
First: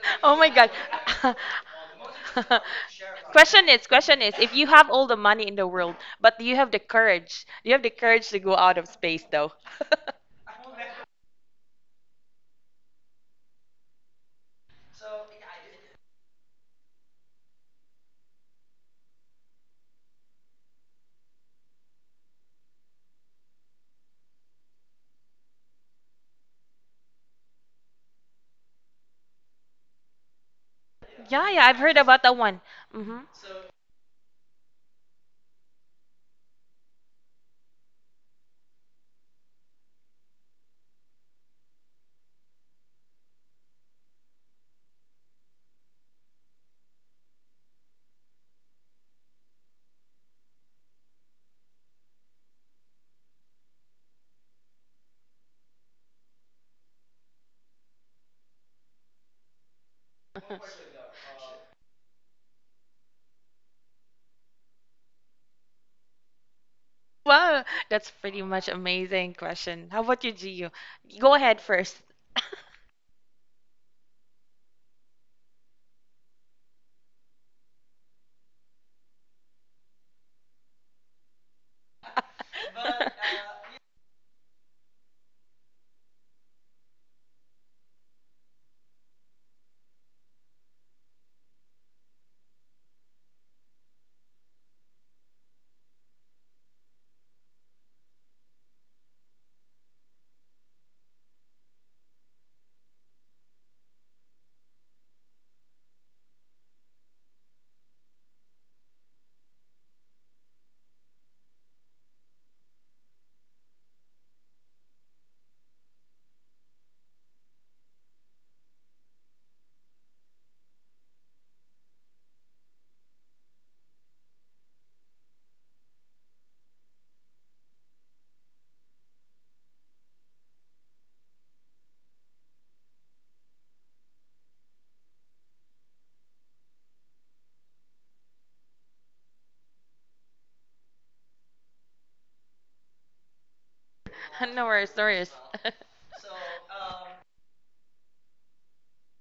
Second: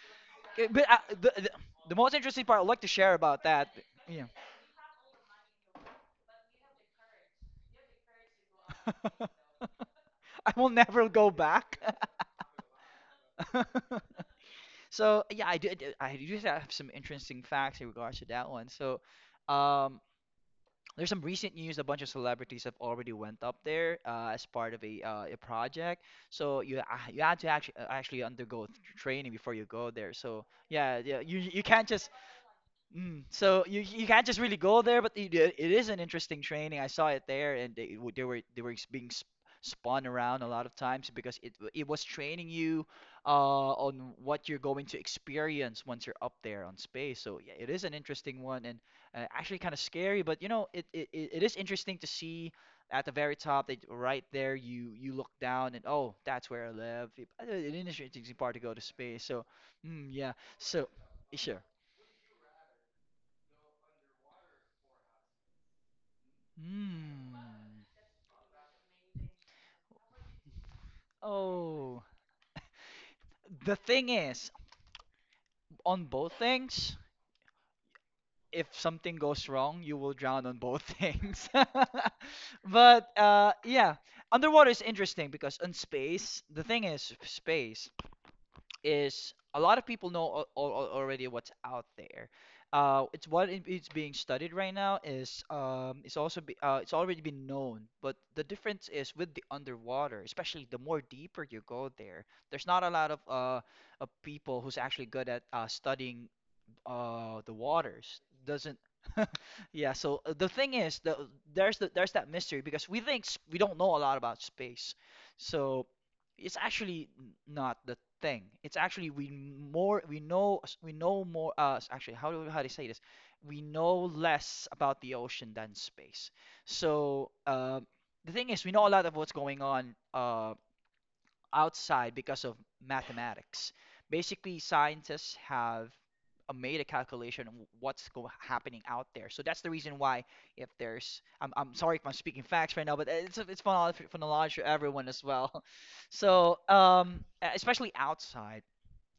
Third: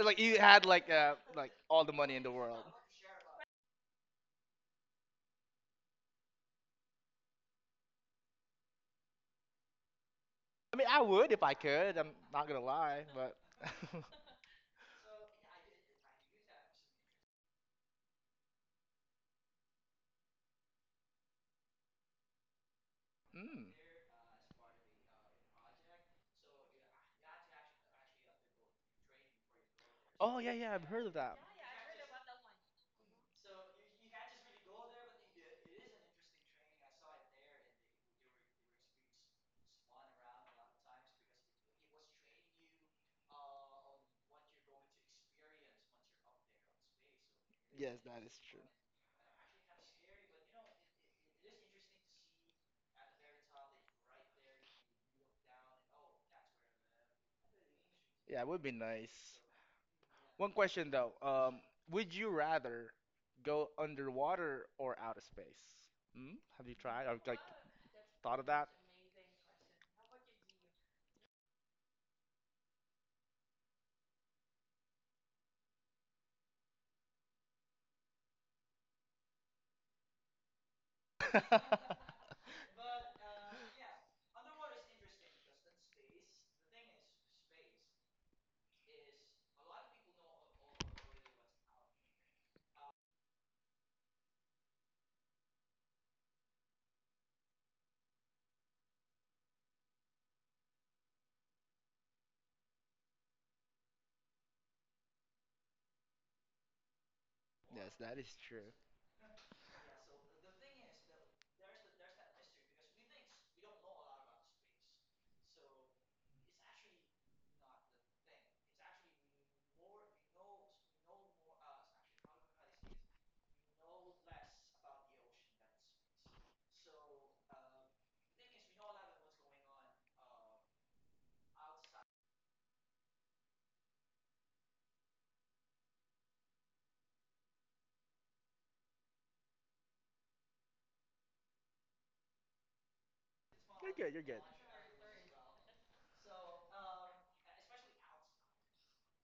[SPEAKER 2] Like
[SPEAKER 3] Oh
[SPEAKER 2] you
[SPEAKER 3] my
[SPEAKER 2] had
[SPEAKER 1] Okay,
[SPEAKER 3] God.
[SPEAKER 1] But uh, the, the
[SPEAKER 2] like all the
[SPEAKER 1] the most
[SPEAKER 2] money in the
[SPEAKER 1] interesting part
[SPEAKER 2] world.
[SPEAKER 1] I'd like to share about that.
[SPEAKER 3] Question
[SPEAKER 1] Yeah.
[SPEAKER 3] is, if you have all the money in the world, but do you have the courage? Do you have the courage to go out of space, though?
[SPEAKER 1] I will
[SPEAKER 2] I mean, I
[SPEAKER 1] never go
[SPEAKER 2] would if I
[SPEAKER 1] back.
[SPEAKER 2] could. I'm not gonna lie, but.
[SPEAKER 1] So yeah, I do have some interesting facts in regards to that one. So, um, there's some recent news. A bunch of celebrities have already went up
[SPEAKER 2] mm.
[SPEAKER 1] there as part of a project. So you had to actually undergo training before you go there.
[SPEAKER 2] Oh
[SPEAKER 1] So
[SPEAKER 2] yeah, yeah. I've
[SPEAKER 1] yeah,
[SPEAKER 2] heard of
[SPEAKER 1] yeah,
[SPEAKER 2] that.
[SPEAKER 1] you
[SPEAKER 3] Yeah,
[SPEAKER 1] you
[SPEAKER 3] yeah, I've
[SPEAKER 1] can't
[SPEAKER 3] heard
[SPEAKER 1] just.
[SPEAKER 3] about that one. Mm-hmm.
[SPEAKER 1] Mm. So you can't just really go there, but it is an interesting training. I saw it there, and they were being sp spun around a lot of times because it was training you on what you're going to experience once you're up there on space. So yeah, it is an
[SPEAKER 2] Yes, that is
[SPEAKER 1] interesting
[SPEAKER 2] true.
[SPEAKER 1] one, and actually kind of scary, but it is interesting to see at the very top. They right there, you look down and oh, that's where I live. An interesting
[SPEAKER 2] Yeah, it
[SPEAKER 1] part
[SPEAKER 2] would
[SPEAKER 1] to
[SPEAKER 2] be
[SPEAKER 1] go to
[SPEAKER 2] nice.
[SPEAKER 1] space. So mm, yeah,
[SPEAKER 2] One question
[SPEAKER 1] so.
[SPEAKER 2] though,
[SPEAKER 1] Sure.
[SPEAKER 2] would you rather go underwater or out of space? Hmm? Have you tried? Have
[SPEAKER 1] Hmm.
[SPEAKER 2] like
[SPEAKER 3] Wow, that's
[SPEAKER 2] thought
[SPEAKER 3] pretty
[SPEAKER 2] of that?
[SPEAKER 3] much amazing question. How about you, Gio? Go ahead first.
[SPEAKER 1] Oh. The thing is, on both things, if something goes wrong, you will drown on both things. But yeah, underwater is interesting because on space, the thing is, space, is a lot of people know al al already what's out there. It's being studied right now is it's already been known, but the difference is with the underwater, especially the more deeper you go there, there's not a lot of people who's actually good at studying the
[SPEAKER 2] Yes, that
[SPEAKER 1] waters.
[SPEAKER 2] is true.
[SPEAKER 1] Doesn't yeah. So the thing is, there's there's that mystery because we think we don't know a lot about space, so. It's actually not the thing. It's actually we more we know more. Actually, how do you say this? We know less about the ocean than space. So the thing is, we know a lot of what's going on. Outside because of mathematics. Basically, scientists have made a calculation of what's go happening out there. So that's the reason why if there's I'm sorry if I'm speaking facts right now, but it's
[SPEAKER 2] You're
[SPEAKER 1] fun
[SPEAKER 2] good.
[SPEAKER 1] for
[SPEAKER 2] You're good.
[SPEAKER 1] knowledge
[SPEAKER 3] No
[SPEAKER 1] for
[SPEAKER 3] worries, no
[SPEAKER 1] everyone as
[SPEAKER 3] worries.
[SPEAKER 1] well. So especially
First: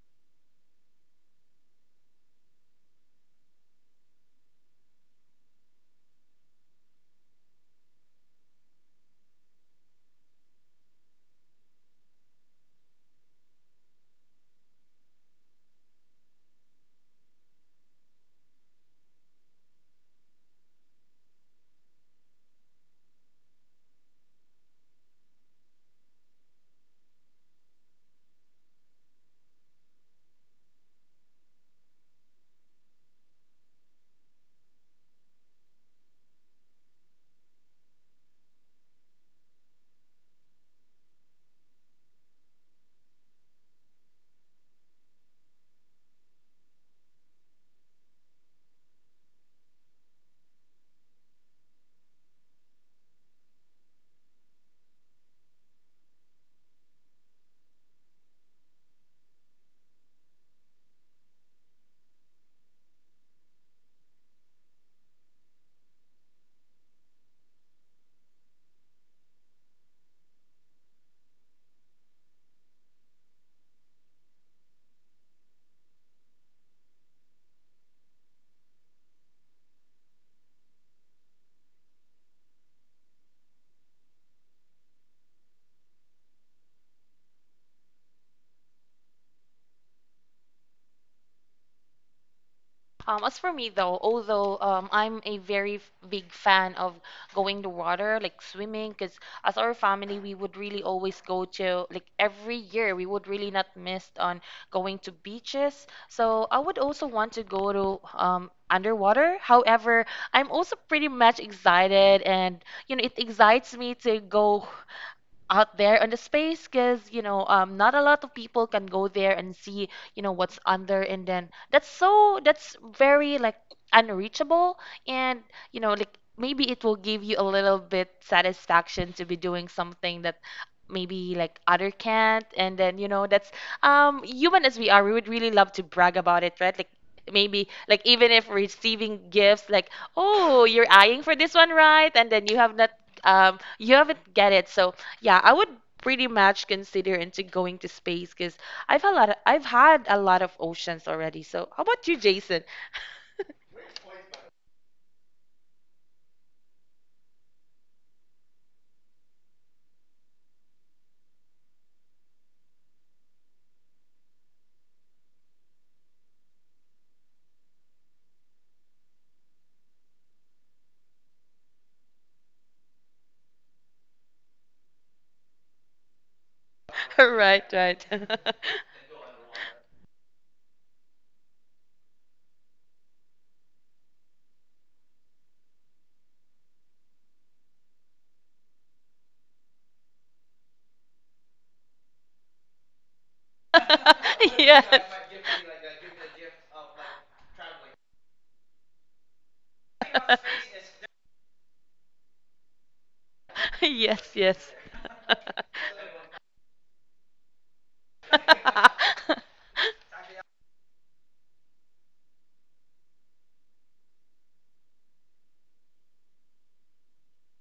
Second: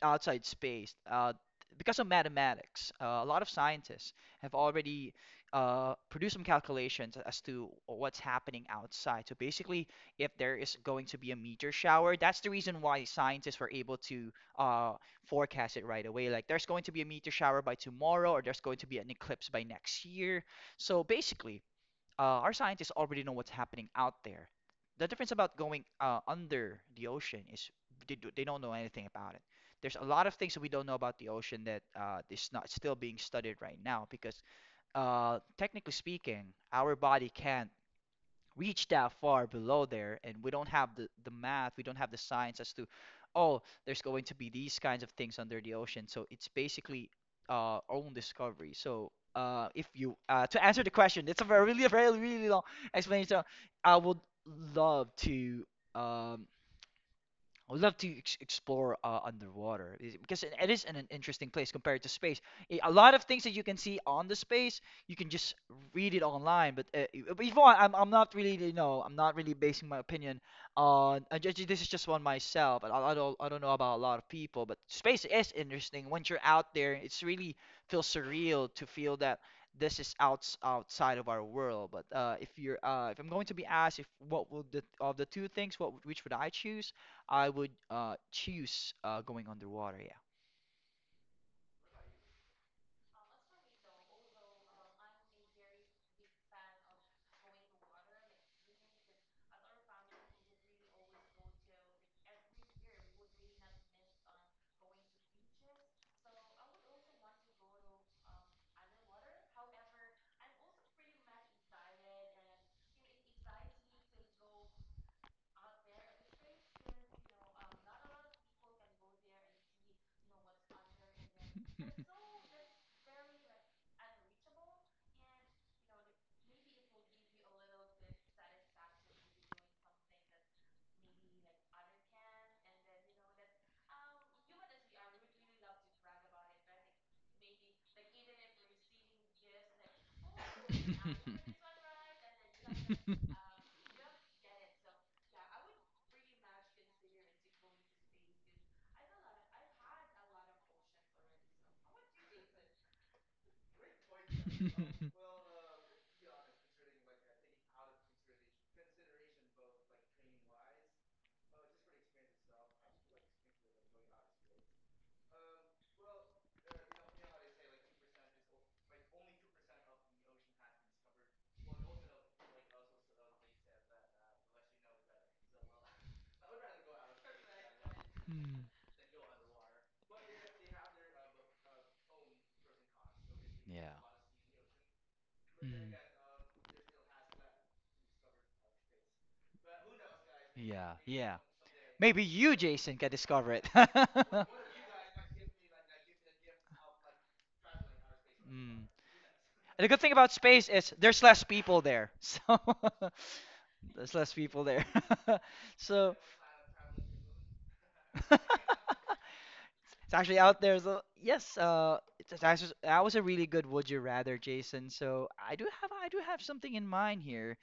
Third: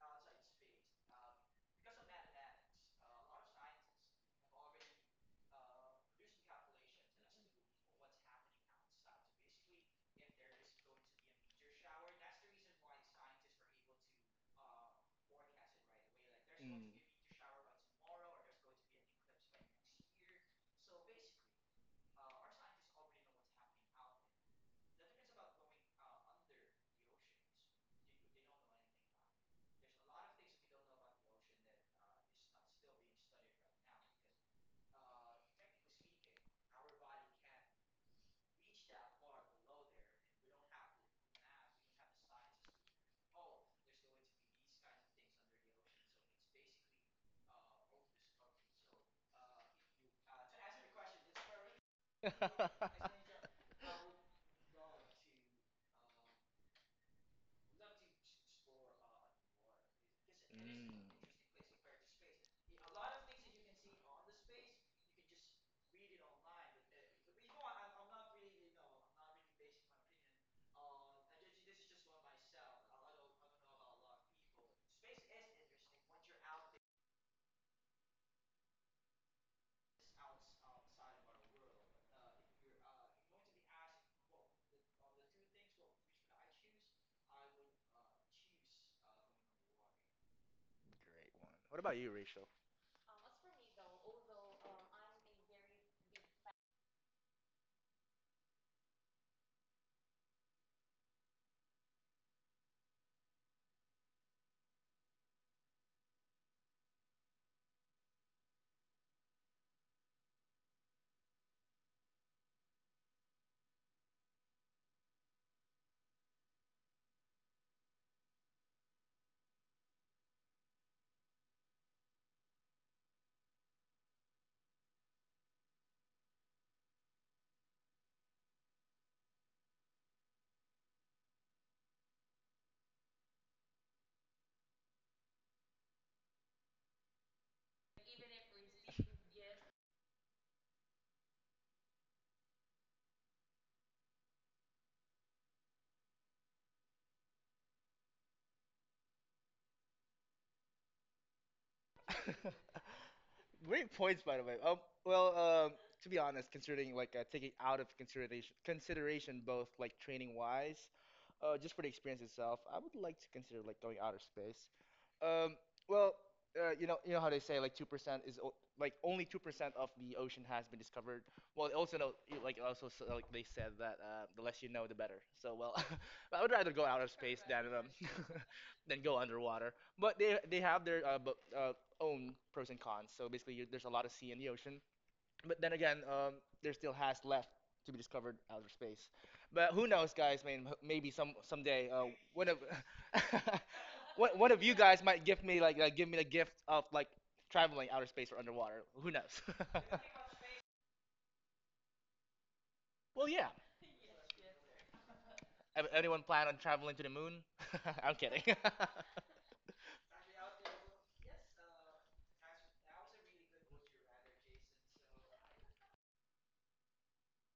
[SPEAKER 1] outside space because of mathematics, a lot of scientists have already produced some calculations as to what's happening outside. So basically, if there is going to be a meteor shower, that's the reason why scientists were able to uh, forecast it right away, like there's going to
[SPEAKER 2] Mm.
[SPEAKER 1] be a meteor shower by tomorrow, or there's going to be an eclipse by next year. So basically, our scientists already know what's happening out there. The difference about going under the ocean is they don't know anything about it. There's a lot of things that we don't know about the ocean that is not still being studied right now because technically speaking, our body can't reach that far below there, and we don't have the math, we don't have the science as to, oh, there's going to be these kinds of things under the ocean. So it's basically our own discovery. So if you to answer the question, it's a very really very really long explanation. I would love to um, I would love to ex explore. Underwater because it is
[SPEAKER 2] Mm.
[SPEAKER 1] an interesting place compared to space. A lot of things that you can see on the space, you can just read it online. But Yvonne, I'm not really, I'm not really basing my opinion on. This is just one myself. And I don't know about a lot of people, but space is interesting. Once you're out there, it's really feels surreal to feel that this is outside of our world. But if I'm going to be asked if what will the of the two things, which would I choose? I would choose going underwater, yeah.
[SPEAKER 2] Great one. What about you, Rachel?
[SPEAKER 3] As for me though, although I'm a very big fan of going to water, like swimming, because as our family, we would really always go to like every year, we would really not miss on going to beaches. So I would also want to go to underwater. However, I'm also pretty much excited, and you know, it excites me to go out there on the space because you know not a lot of people can go there and see, you know, what's under, and then that's, so that's very like unreachable. And you know like maybe it will give you a little bit satisfaction to be doing something that maybe like other can't, and then you know that's human as we are, we would really love to brag about it, right? Like maybe like even if receiving gifts like oh you're eyeing for this one, right? And then you have not you haven't get it. So yeah, I would pretty much consider into going to space because I've had a lot of oceans already. So how about you, Jason?
[SPEAKER 2] Great points, by the way. Well, to be honest, considering like taking out of consideration both like training wise, just for the experience itself, I would like to consider like going outer space. Um, well, you know how they say like 2% like only 2% of the ocean has been discovered. Well, they also know, like also like they said that the less you know, the better. So well, I would rather go outer space
[SPEAKER 3] Right,
[SPEAKER 2] than
[SPEAKER 3] right.
[SPEAKER 2] than go underwater. But they have their own pros and cons. So basically, you, there's
[SPEAKER 1] Yeah.
[SPEAKER 2] a lot of sea in the ocean. But then
[SPEAKER 1] Mhm.
[SPEAKER 2] again, there still has left to be discovered outer space. But who knows, guys? I mean,
[SPEAKER 1] Yeah,
[SPEAKER 2] maybe
[SPEAKER 1] yeah.
[SPEAKER 2] someday
[SPEAKER 1] Maybe
[SPEAKER 2] one
[SPEAKER 1] you,
[SPEAKER 2] of
[SPEAKER 1] Jason, can discover it.
[SPEAKER 2] one, one of you
[SPEAKER 3] Yes.
[SPEAKER 2] guys might give me like give me the gift of like traveling outer space or
[SPEAKER 1] Mm.
[SPEAKER 2] underwater. Who knows?
[SPEAKER 1] And the good thing about space is there's less people there. So
[SPEAKER 2] Well, yeah.
[SPEAKER 1] there's less
[SPEAKER 3] Yes,
[SPEAKER 1] people
[SPEAKER 3] yes.
[SPEAKER 1] there. so.
[SPEAKER 2] Anyone plan on traveling to the moon? I'm kidding.
[SPEAKER 1] It's actually out there. So yes, that was a really good would you rather, Jason. So I do have something in mind here.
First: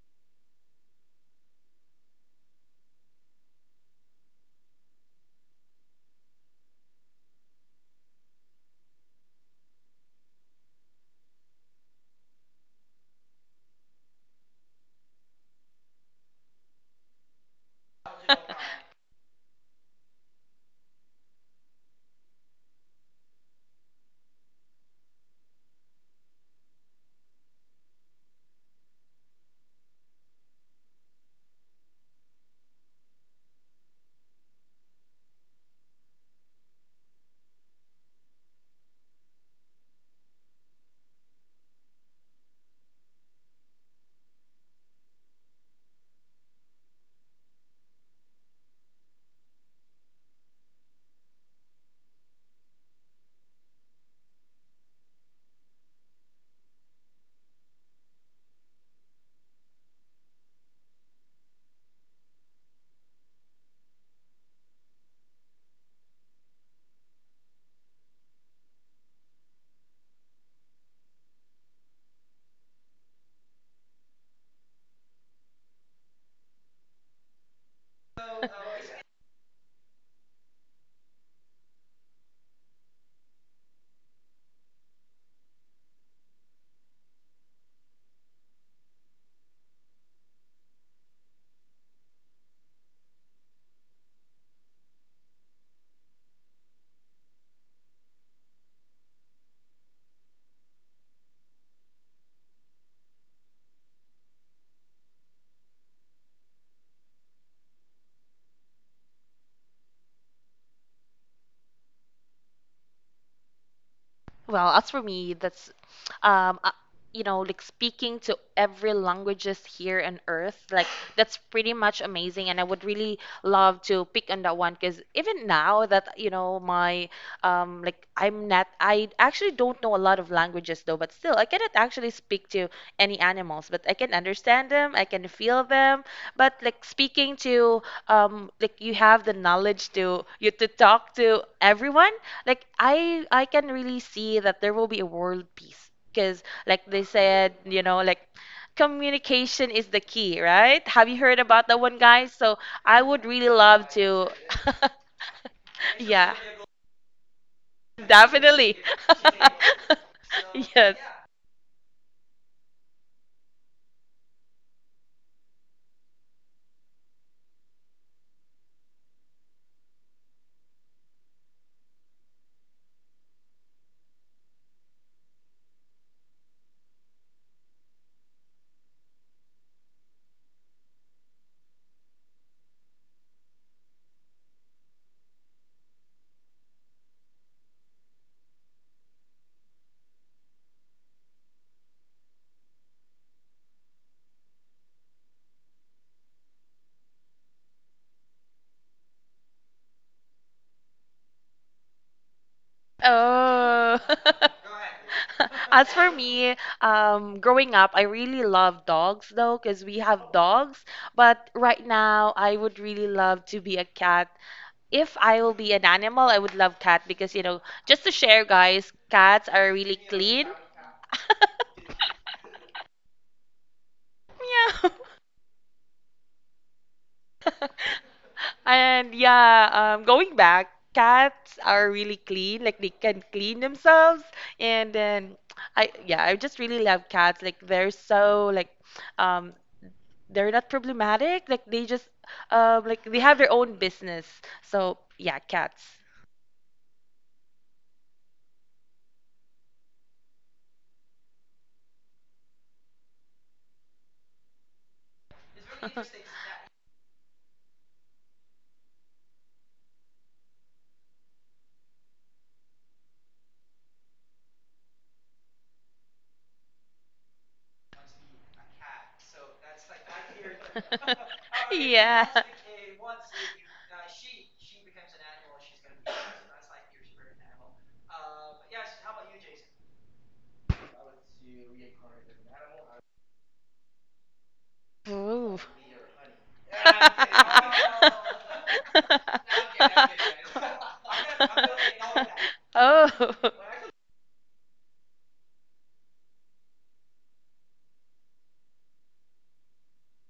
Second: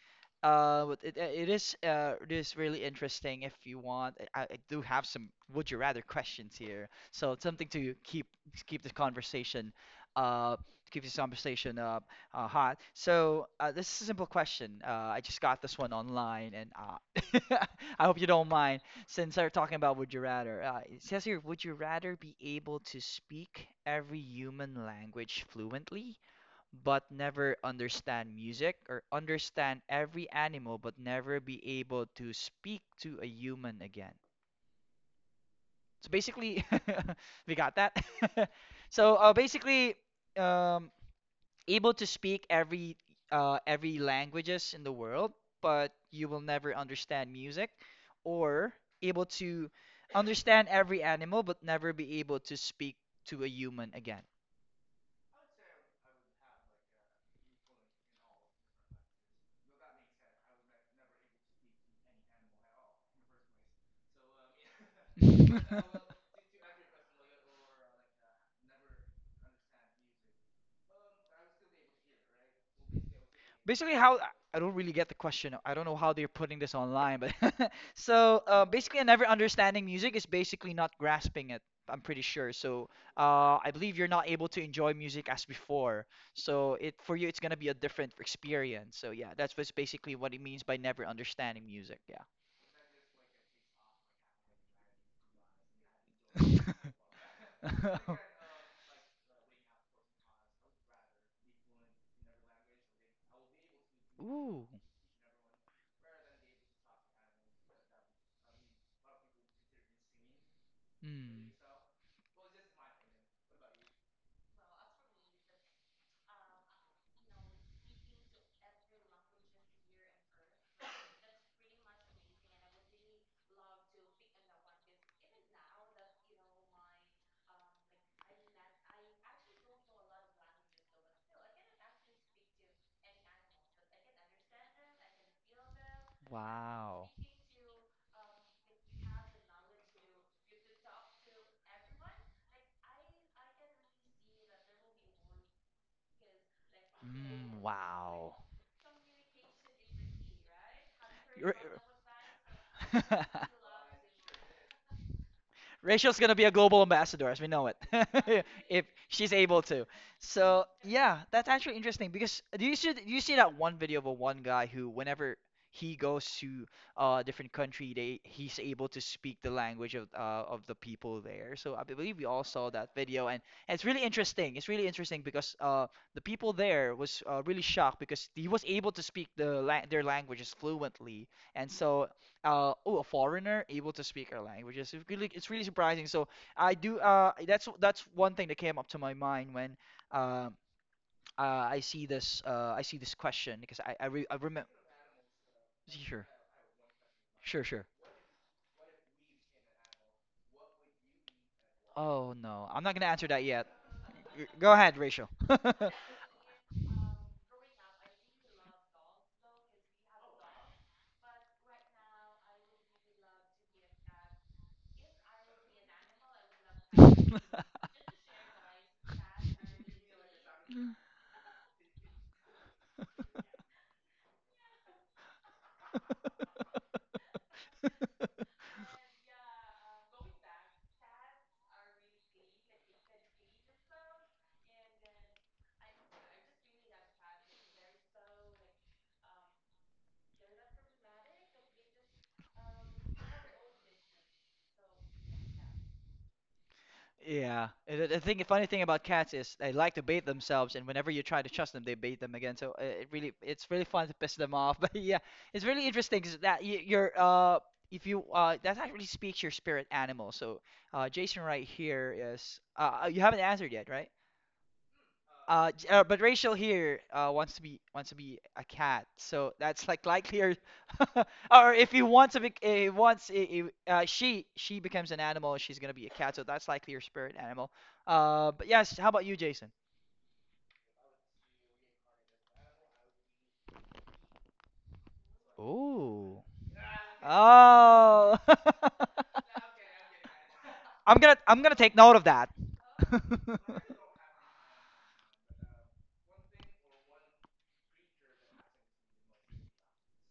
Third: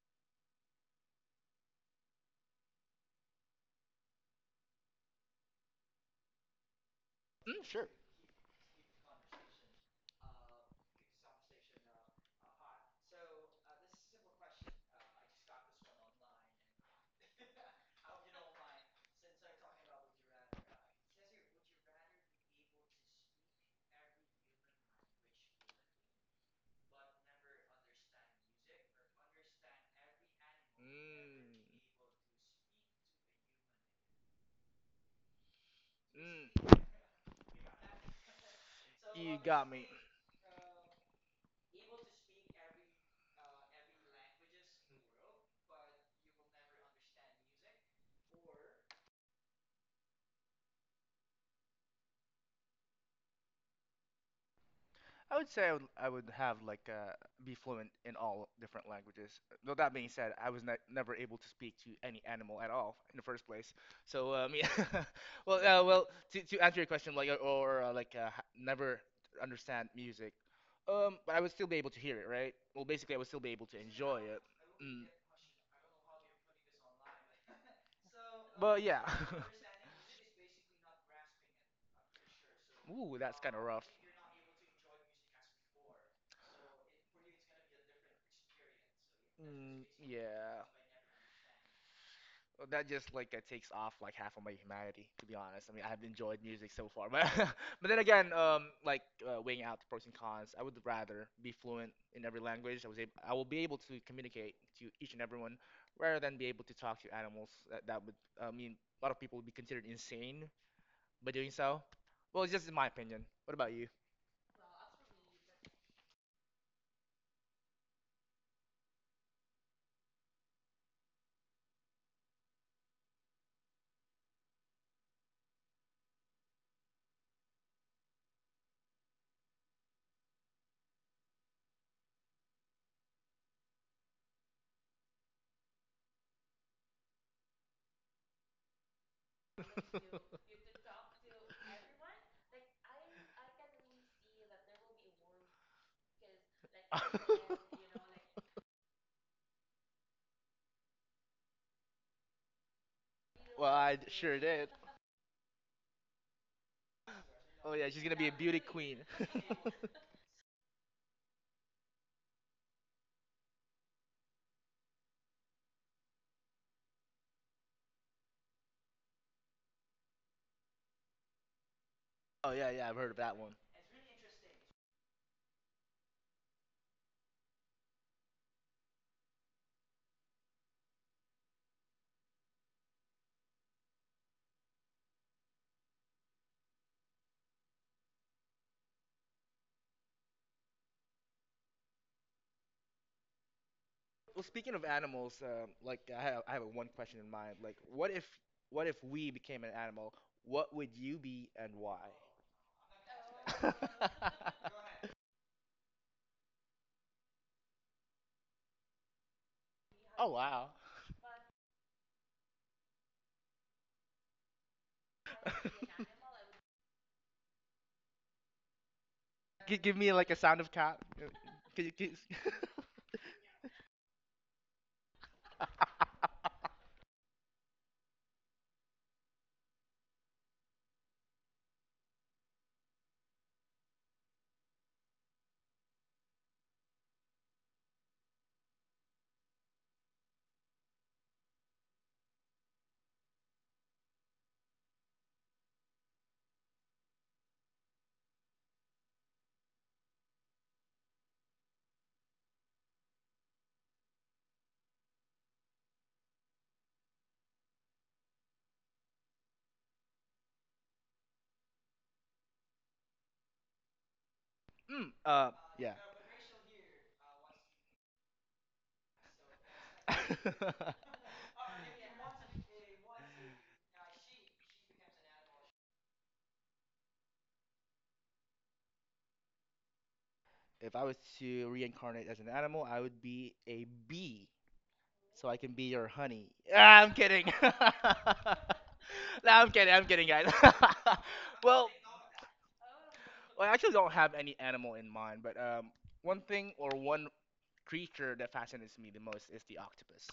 [SPEAKER 1] But it is really interesting if you want. I do have some would you rather questions here. So it's something
[SPEAKER 2] sure.
[SPEAKER 1] to keep the conversation uh keep this conversation hot. So this is a simple question. I just got this one online, and I hope you don't mind. Since they're talking about would you rather, it says here, would you rather be able to speak every human language fluently, but never understand music, or understand every animal, but never be able to speak to a human again? So
[SPEAKER 2] Mm.
[SPEAKER 1] basically,
[SPEAKER 2] Mm.
[SPEAKER 1] we got that. So
[SPEAKER 2] You got me.
[SPEAKER 1] basically, um, able to speak every languages in the world, but you will never understand music, or able to understand every animal, but never be able to speak to a human again.
[SPEAKER 2] I would say I would have like be fluent in all different languages. Though that being said, I was never able to speak to any animal at all in the first place. So yeah, well, to answer your question, never understand music, but I would still be able to hear it, right? Well, basically, I would still be able to
[SPEAKER 1] Basically, how
[SPEAKER 2] enjoy
[SPEAKER 1] I
[SPEAKER 2] it.
[SPEAKER 1] don't really
[SPEAKER 2] Mm.
[SPEAKER 1] get the question. I don't know how they're putting this online, but so
[SPEAKER 2] But
[SPEAKER 1] basically,
[SPEAKER 2] yeah.
[SPEAKER 1] a never understanding music is basically not grasping it. I'm pretty sure. So
[SPEAKER 2] Ooh, that's kind of
[SPEAKER 1] I
[SPEAKER 2] rough.
[SPEAKER 1] believe you're not able to enjoy music as before. So it for you, it's gonna be a different experience. So yeah, that's what's
[SPEAKER 2] Mm,
[SPEAKER 1] basically what it
[SPEAKER 2] yeah.
[SPEAKER 1] means by never understanding music.
[SPEAKER 2] Well, that just like takes off like half of my humanity, to be honest. I mean, I've enjoyed music
[SPEAKER 1] Yeah.
[SPEAKER 2] so far, but but then again, weighing out the pros and cons, I would rather be fluent in every language. I will be able to communicate
[SPEAKER 1] Ooh,
[SPEAKER 2] to each and everyone, rather than be able to talk to animals. I mean, a lot of people would be considered insane by doing so. Well, it's just my opinion. What about you?
[SPEAKER 3] Well, as for me, that's, um, uh, you know, like speaking to every languages here on earth, like that's pretty much amazing. And I would really love to pick on that one because even now that, you know, my, like I'm not, I actually don't know a lot of languages though, but still, I cannot actually speak to any animals, but I can understand them, I can feel them. But like
[SPEAKER 1] wow.
[SPEAKER 3] speaking to, like you have the knowledge to, you to talk to everyone, like I can really see that there will be a world peace because like they said,
[SPEAKER 1] Mm,
[SPEAKER 3] you know, like
[SPEAKER 1] wow.
[SPEAKER 3] communication is the key, right? Have you heard
[SPEAKER 1] Ra-
[SPEAKER 3] about that one, guys? So I would really
[SPEAKER 2] Well,
[SPEAKER 3] love to,
[SPEAKER 2] sure did.
[SPEAKER 1] Rachel's
[SPEAKER 3] yeah,
[SPEAKER 1] gonna be a global ambassador, as we know
[SPEAKER 2] Oh yeah, she's gonna be a
[SPEAKER 1] it,
[SPEAKER 2] beauty
[SPEAKER 3] definitely.
[SPEAKER 1] if
[SPEAKER 2] queen.
[SPEAKER 1] she's able to. So
[SPEAKER 3] Yes.
[SPEAKER 1] yeah, that's actually interesting because do you see that one video of a one guy who, whenever he goes to a different country, they he's able to speak the language of, of the people there. So I believe we all
[SPEAKER 2] Oh yeah,
[SPEAKER 1] saw
[SPEAKER 2] yeah,
[SPEAKER 1] that
[SPEAKER 2] I've heard of
[SPEAKER 1] video,
[SPEAKER 2] that
[SPEAKER 1] and,
[SPEAKER 2] one.
[SPEAKER 1] and it's really interesting. It's really interesting because the people there was really shocked because he was able to speak their languages fluently, and so oh a foreigner able to speak our language, it's really surprising. So I do that's one thing that came up to my mind when um I see this I see this question because I
[SPEAKER 2] Well,
[SPEAKER 1] remember.
[SPEAKER 2] speaking of animals,
[SPEAKER 1] Sure.
[SPEAKER 2] I have one question in mind.
[SPEAKER 1] Sure,
[SPEAKER 2] Like,
[SPEAKER 1] sure.
[SPEAKER 2] what if we became an animal? What would you be and why?
[SPEAKER 1] Oh no, I'm not gonna answer that yet.
[SPEAKER 3] Oh.
[SPEAKER 1] Go ahead, Rachel.
[SPEAKER 3] As for me, growing up, I really love dogs though, because we
[SPEAKER 2] Oh
[SPEAKER 3] have
[SPEAKER 2] wow.
[SPEAKER 3] dogs. But right now, I would really love to be a cat. If I will be an animal, I would love cat because you know, just to share, guys, cats are
[SPEAKER 2] Give
[SPEAKER 3] really
[SPEAKER 2] me like a
[SPEAKER 3] clean.
[SPEAKER 2] sound of cat. Can you, can you-
[SPEAKER 3] Meow. And yeah, going back, cats are really clean. Like they can clean themselves, and then I yeah, I just really love cats. Like they're so like, um, they're not problematic. Like they just like they have their own business. So yeah, cats.
[SPEAKER 1] Yeah. And the funny thing about cats is they like to bait themselves, and whenever you try to trust them, they bait them again. So it really, it's really fun to piss them off. But yeah, it's really interesting 'cause that you, you're, if you, that actually speaks your spirit animal. So Jason right here is, you haven't answered yet, right?
[SPEAKER 2] Mm, uh, yeah.
[SPEAKER 1] But Rachel here, wants to be a cat, so that's like likelier. Or if he
[SPEAKER 3] Yeah.
[SPEAKER 1] wants to be, she becomes an animal, she's gonna be a cat, so that's likely your spirit animal. But yes, how about you, Jason?
[SPEAKER 2] If I was to reincarnate as an animal, I would be a bee, so I
[SPEAKER 3] Ooh.
[SPEAKER 2] can be your
[SPEAKER 1] Ooh.
[SPEAKER 2] honey. Ah, I'm kidding.
[SPEAKER 1] Oh.
[SPEAKER 2] No, I'm kidding. I'm kidding, guys.
[SPEAKER 1] I'm gonna
[SPEAKER 2] Well,
[SPEAKER 1] take note of that.
[SPEAKER 3] Oh.
[SPEAKER 2] well, I actually don't have any animal in mind, but one thing or one creature that fascinates me the most is the octopus.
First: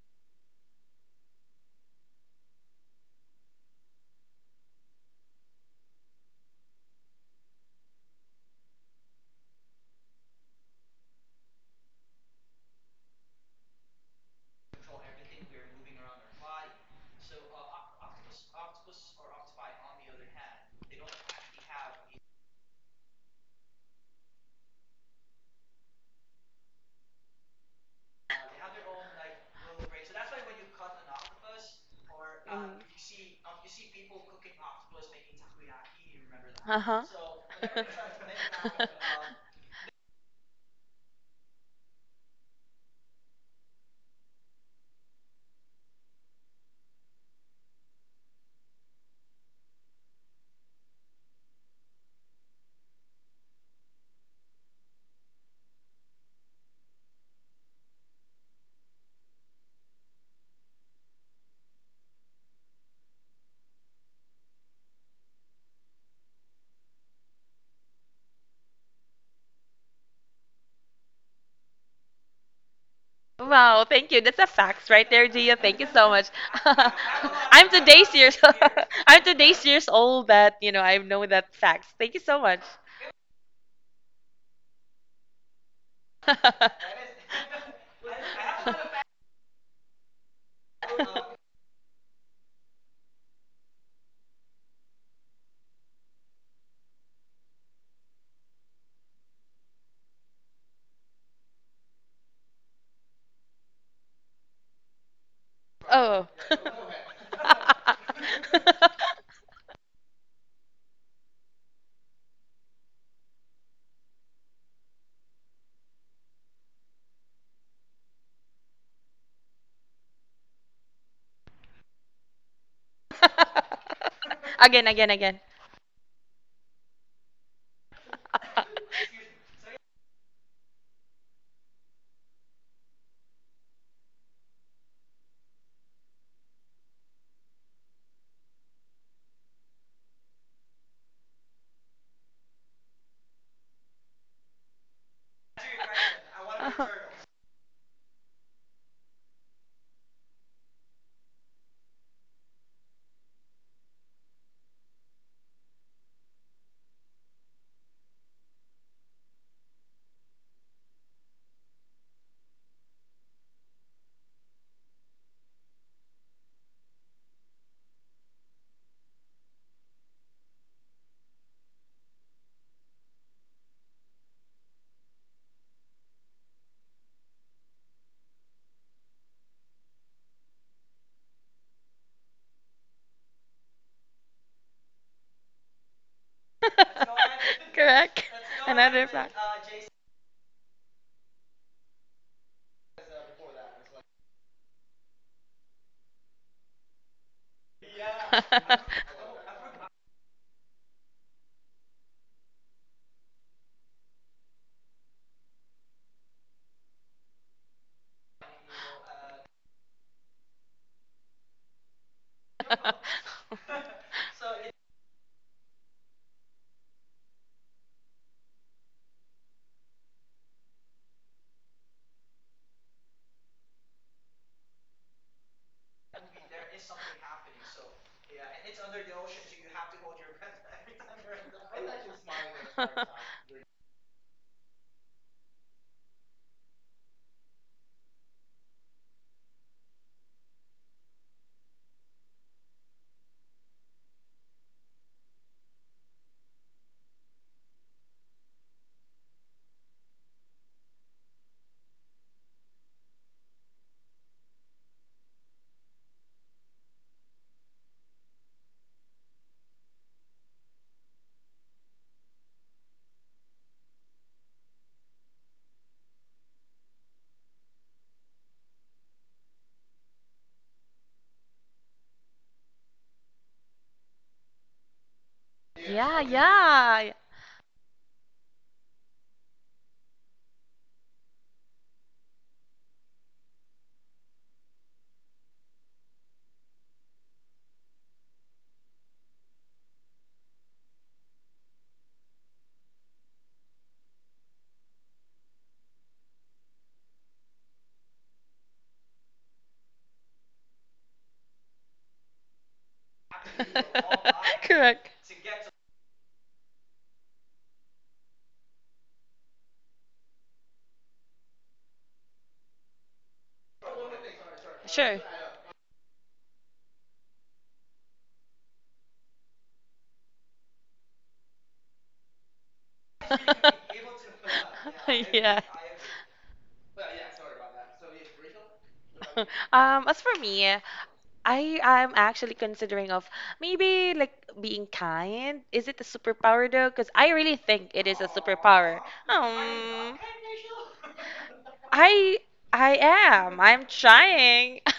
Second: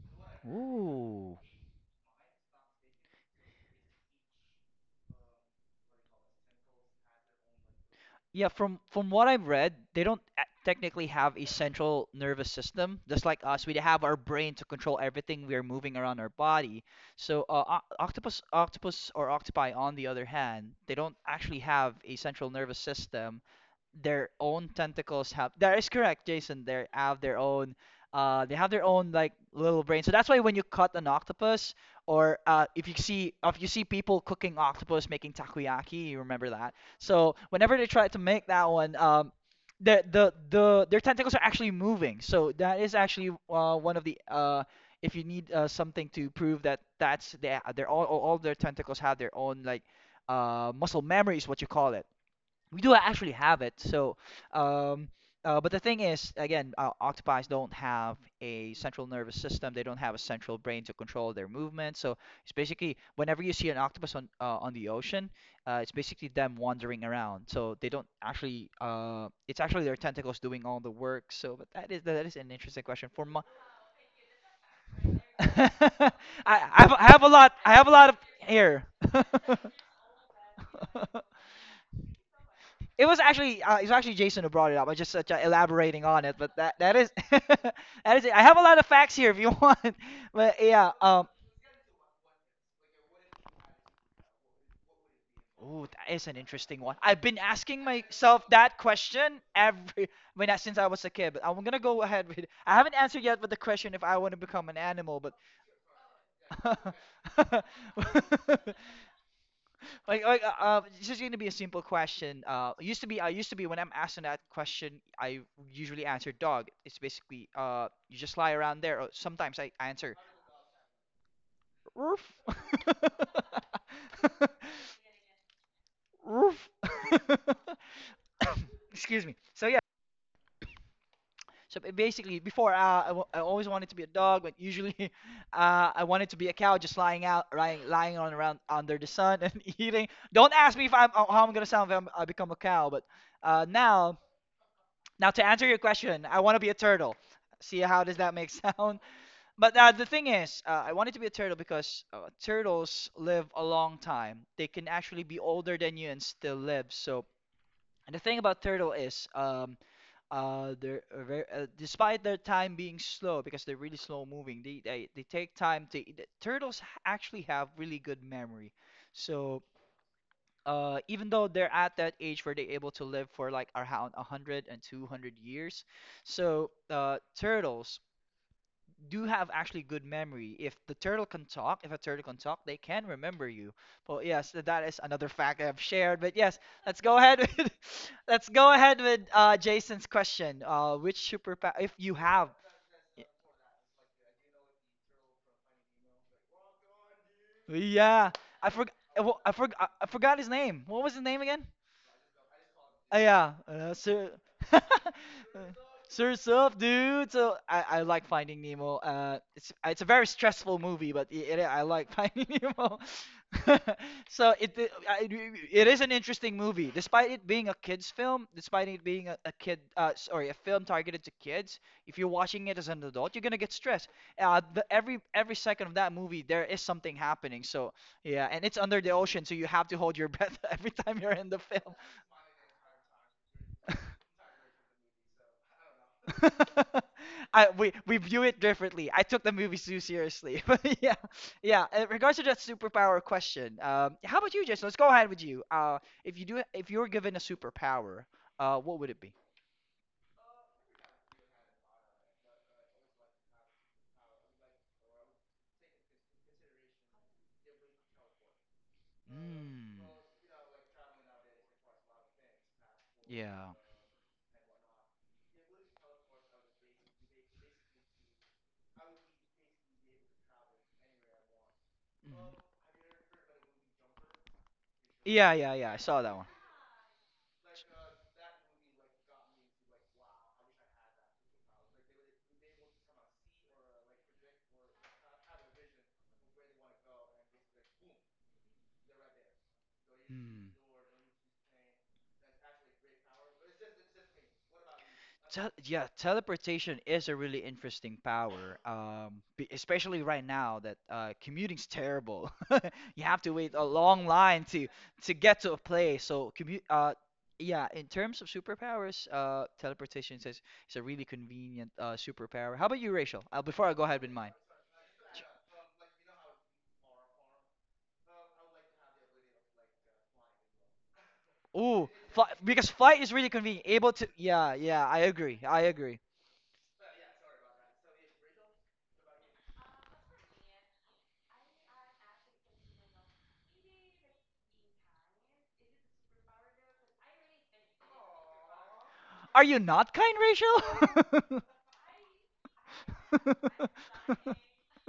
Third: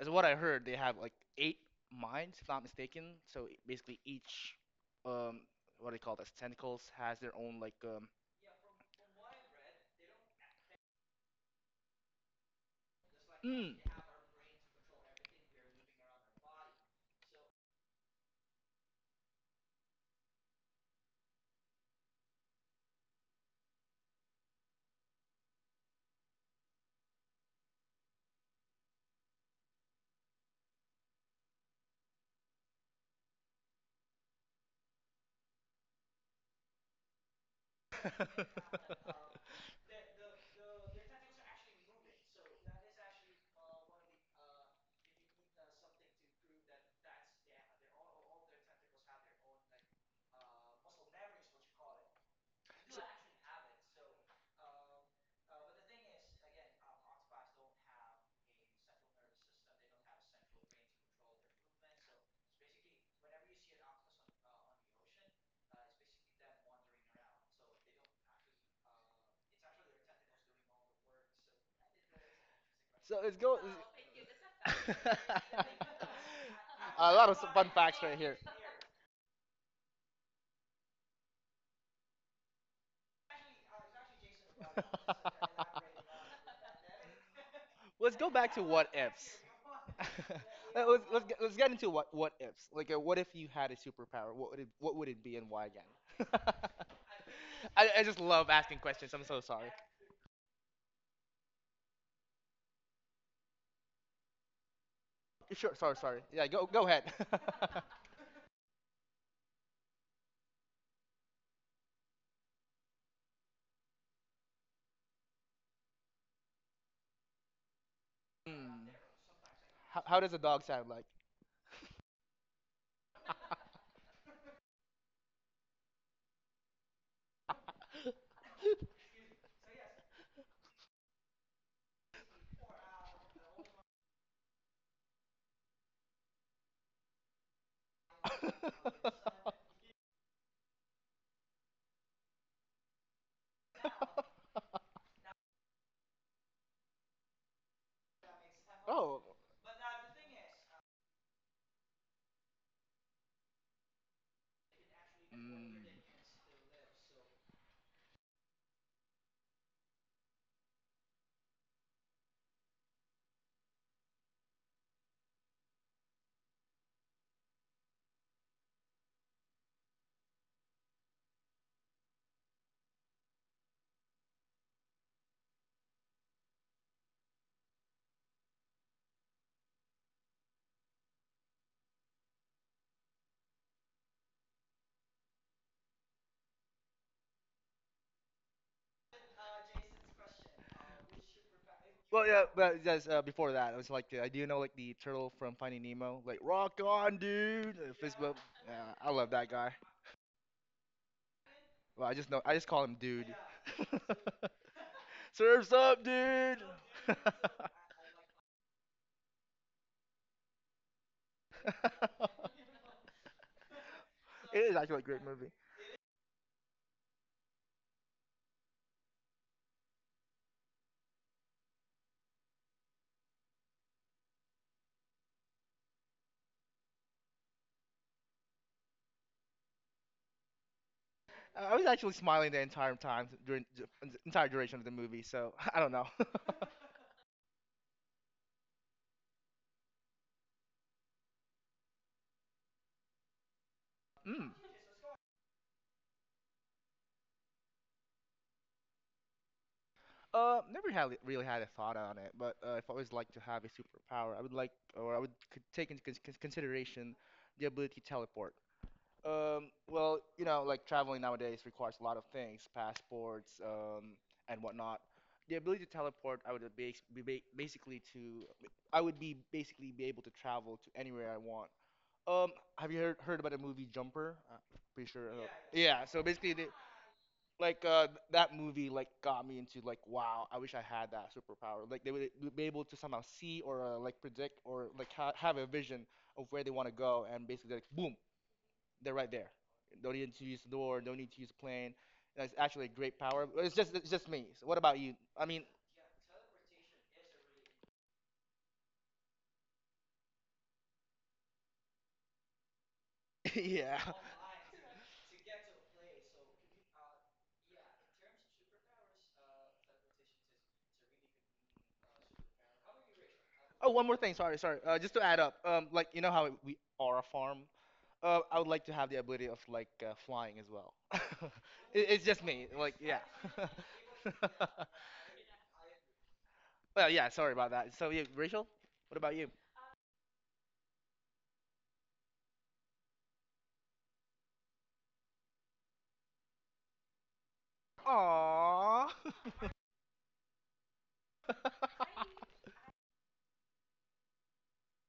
[SPEAKER 2] As what I heard, they have like
[SPEAKER 1] Ooh.
[SPEAKER 2] eight minds, if not mistaken. So basically, each um, what do you call this? Tentacles has their own like.
[SPEAKER 1] Yeah, from what I've read, they don't technically have a central nervous system. Just like us, we
[SPEAKER 2] Mm.
[SPEAKER 1] have our brain to control everything we are moving around our body. So, octopus, octopus or octopi, on the other hand, they don't actually have a central nervous system. Their own tentacles have. That is correct, Jason. They have their own. They have their own like little brain. So that's why when you cut an octopus, or
[SPEAKER 3] Mm.
[SPEAKER 1] if you see people cooking octopus, making takoyaki, you remember that.
[SPEAKER 3] Uh-huh.
[SPEAKER 1] So whenever they try to make that one, the their tentacles are actually moving. So that is actually one of the if you need something to prove that that's they they're all their tentacles have their own like muscle memory is what you call it. We do actually have it. So, um, but the thing is, again, octopi don't have a central nervous system. They don't have a central brain to control their movement. So it's basically whenever you see an octopus on the ocean, it's basically them wandering around. So they don't actually. It's actually their tentacles doing all the work. So, but that is an interesting question
[SPEAKER 2] So
[SPEAKER 1] for
[SPEAKER 2] it's
[SPEAKER 1] my.
[SPEAKER 2] go.
[SPEAKER 3] Wow, thank you. That's a fact right there, Gia. Thank you so
[SPEAKER 1] I,
[SPEAKER 3] much.
[SPEAKER 1] I have I
[SPEAKER 2] A
[SPEAKER 1] have a
[SPEAKER 2] lot of
[SPEAKER 1] lot
[SPEAKER 3] I'm
[SPEAKER 2] fun
[SPEAKER 1] I have a
[SPEAKER 2] facts
[SPEAKER 1] lot
[SPEAKER 3] today's
[SPEAKER 1] of
[SPEAKER 2] right here.
[SPEAKER 3] years.
[SPEAKER 1] hair.
[SPEAKER 3] I'm today's years old that, I know that facts. Thank you so much.
[SPEAKER 1] It was actually Jason who brought it up. I just such elaborating on it, but that is
[SPEAKER 2] Let's
[SPEAKER 1] that is
[SPEAKER 2] go
[SPEAKER 1] it. I
[SPEAKER 2] back
[SPEAKER 1] have a
[SPEAKER 2] to
[SPEAKER 1] lot of
[SPEAKER 2] what
[SPEAKER 1] facts here
[SPEAKER 2] ifs.
[SPEAKER 1] if you want. But yeah.
[SPEAKER 2] Let's get into what ifs. Like, what if you had a superpower? What would it be, and why
[SPEAKER 1] Ooh, that is
[SPEAKER 2] again?
[SPEAKER 1] an interesting one. I've been asking
[SPEAKER 2] I just
[SPEAKER 1] myself
[SPEAKER 2] love
[SPEAKER 1] that
[SPEAKER 2] asking questions. I'm so
[SPEAKER 1] question
[SPEAKER 2] sorry.
[SPEAKER 1] every since I was a kid. But I'm gonna go ahead with. I haven't answered yet with the question if I want to become an animal,
[SPEAKER 2] Sure, sorry.
[SPEAKER 3] Oh.
[SPEAKER 2] Yeah,
[SPEAKER 1] but
[SPEAKER 2] go ahead.
[SPEAKER 1] like, this is going to be a simple question. It used to be, I used to be when I'm asked on that question, I usually answer dog. It's basically, you just lie around
[SPEAKER 2] Hmm.
[SPEAKER 1] there. Or sometimes I answer
[SPEAKER 2] How does a dog sound like?
[SPEAKER 1] roof,
[SPEAKER 3] Again, again, again.
[SPEAKER 1] roof. Excuse me. So yeah. So basically, before I always wanted to be a dog, but usually I wanted to be a cow, just lying out, lying on around under the sun and eating. Don't ask me if I'm how I'm gonna sound if I'm, I become a cow, but now, now to answer your question, I want to be a turtle. See how does that make sound?
[SPEAKER 2] Oh.
[SPEAKER 1] But the thing is, I wanted to be a turtle because turtles live a long time. They can actually be older
[SPEAKER 2] Mm.
[SPEAKER 1] than you and still live. So, and the thing about turtle is, they're very, despite their time being slow because they're really slow moving. They take time to. The turtles actually have really good memory, so even though they're at that age where they're able to live for like around 100 and 200 years, so turtles do have actually good memory. If the turtle can talk, if a turtle can talk, they can remember you. Well, yes, that is another fact I've shared. But yes, let's go ahead with
[SPEAKER 3] Correct.
[SPEAKER 1] let's go ahead
[SPEAKER 3] Another
[SPEAKER 1] with
[SPEAKER 3] fact.
[SPEAKER 1] Jason's question. Which superpower, if you
[SPEAKER 2] Well, yeah,
[SPEAKER 1] have?
[SPEAKER 2] but just before that, I was like, do you know like the turtle from Finding Nemo? Like, rock on, dude! Fist
[SPEAKER 1] Yeah,
[SPEAKER 2] bump.
[SPEAKER 1] I
[SPEAKER 2] Yeah,
[SPEAKER 1] forgot.
[SPEAKER 2] I love that guy.
[SPEAKER 1] I forgot his name. What was his name again?
[SPEAKER 2] Well, I just call him dude.
[SPEAKER 1] Yeah, sir.
[SPEAKER 2] Surfs up,
[SPEAKER 1] Surf's
[SPEAKER 2] dude!
[SPEAKER 1] up, dude. So I like Finding Nemo. It's a very stressful movie, but I like Finding Nemo. So
[SPEAKER 2] It is actually a great movie.
[SPEAKER 1] it is an interesting movie, despite it being a kids film, despite it being a kid sorry a film targeted to kids. If you're watching it as an adult, you're gonna get stressed. The, every second of that movie, there is something happening. So yeah, and it's under the ocean, so you have to hold your breath every time you're in the
[SPEAKER 2] I was
[SPEAKER 1] film.
[SPEAKER 2] actually smiling the entire time during the entire duration of the movie, so I don't know.
[SPEAKER 1] I we view it differently. I took the movies too seriously, but yeah, yeah. In regards to that superpower question, how
[SPEAKER 2] Mm.
[SPEAKER 1] about you, Jason? Let's go ahead with you. If you do, if you were given a superpower, what would it be?
[SPEAKER 2] Never had really had a thought on it, but if I was like to have a superpower, I would could take into consideration the ability to teleport.
[SPEAKER 1] Mm,
[SPEAKER 2] Well, you know, like traveling nowadays requires a lot of things, passports,
[SPEAKER 1] yeah.
[SPEAKER 2] and whatnot. The ability to teleport, I would be basically be able to travel to anywhere I want. Um,
[SPEAKER 1] Mm.
[SPEAKER 2] have you heard about the movie Jumper? Pretty sure.
[SPEAKER 1] Yeah, I
[SPEAKER 2] Yeah.
[SPEAKER 3] Yeah,
[SPEAKER 1] saw
[SPEAKER 2] So
[SPEAKER 1] that one.
[SPEAKER 2] basically,
[SPEAKER 3] yeah.
[SPEAKER 2] like that movie like got me into like wow I wish I had that superpower like they would be able to somehow see or like predict or like ha have a vision of where they want to go and basically like boom they're right there, don't need to use the
[SPEAKER 1] Hmm.
[SPEAKER 2] door, don't need to use a plane. That's actually a great power, but it's just me. So what about you? I mean,
[SPEAKER 1] Tel Yeah, teleportation is a really interesting power, especially right now that commuting's terrible. You have to wait a
[SPEAKER 2] yeah.
[SPEAKER 1] long line
[SPEAKER 3] Correct.
[SPEAKER 1] to get to a place. So commute, yeah, in terms of superpowers, teleportation is a really convenient superpower. How about you, Rachel? Before
[SPEAKER 2] Oh,
[SPEAKER 1] I go
[SPEAKER 2] one more
[SPEAKER 1] ahead with
[SPEAKER 2] thing.
[SPEAKER 1] mine.
[SPEAKER 2] Sorry. Just
[SPEAKER 3] Sure.
[SPEAKER 2] to add up, like you know how we are a farm. I would like to have the ability of like flying as well. It,
[SPEAKER 1] Ooh,
[SPEAKER 2] it's just
[SPEAKER 1] fly,
[SPEAKER 2] me.
[SPEAKER 1] because
[SPEAKER 2] Like, yeah.
[SPEAKER 1] flight is really convenient. Able to, yeah, yeah, I agree,
[SPEAKER 3] Yeah.
[SPEAKER 2] Well, yeah. Sorry about that. So, yeah, Rachel, what about you?
[SPEAKER 3] As for me, I am actually considering of maybe like being kind. Is it a superpower though? Because I really think it is a superpower.
[SPEAKER 2] Aww.
[SPEAKER 1] Are you not
[SPEAKER 3] Um,
[SPEAKER 1] kind, Rachel?
[SPEAKER 3] I I am. I'm trying.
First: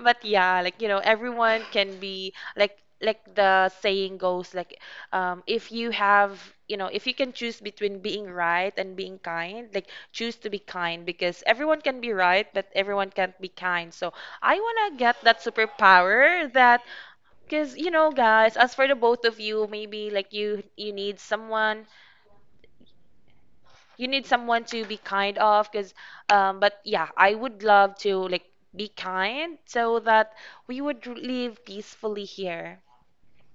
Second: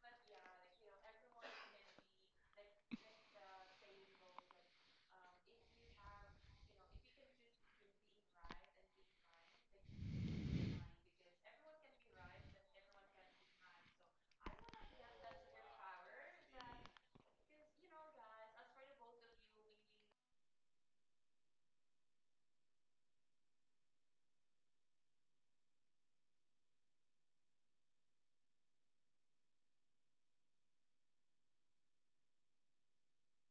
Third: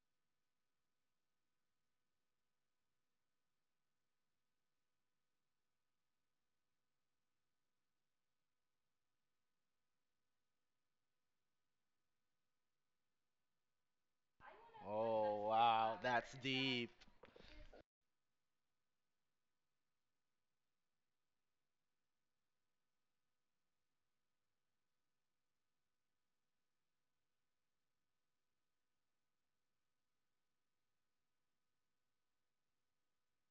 [SPEAKER 3] But yeah, like you know, everyone can be like the saying goes like if you have, you know, if you can choose between being right and being kind, like choose to be kind because everyone can be right, but everyone can't be kind. So I wanna get that
[SPEAKER 2] Oh wow, that's
[SPEAKER 3] superpower that
[SPEAKER 2] deep.
[SPEAKER 3] because you know guys, as for the both of you, maybe like you need someone to be kind of because but yeah, I would love to like be kind so that we would live peacefully here.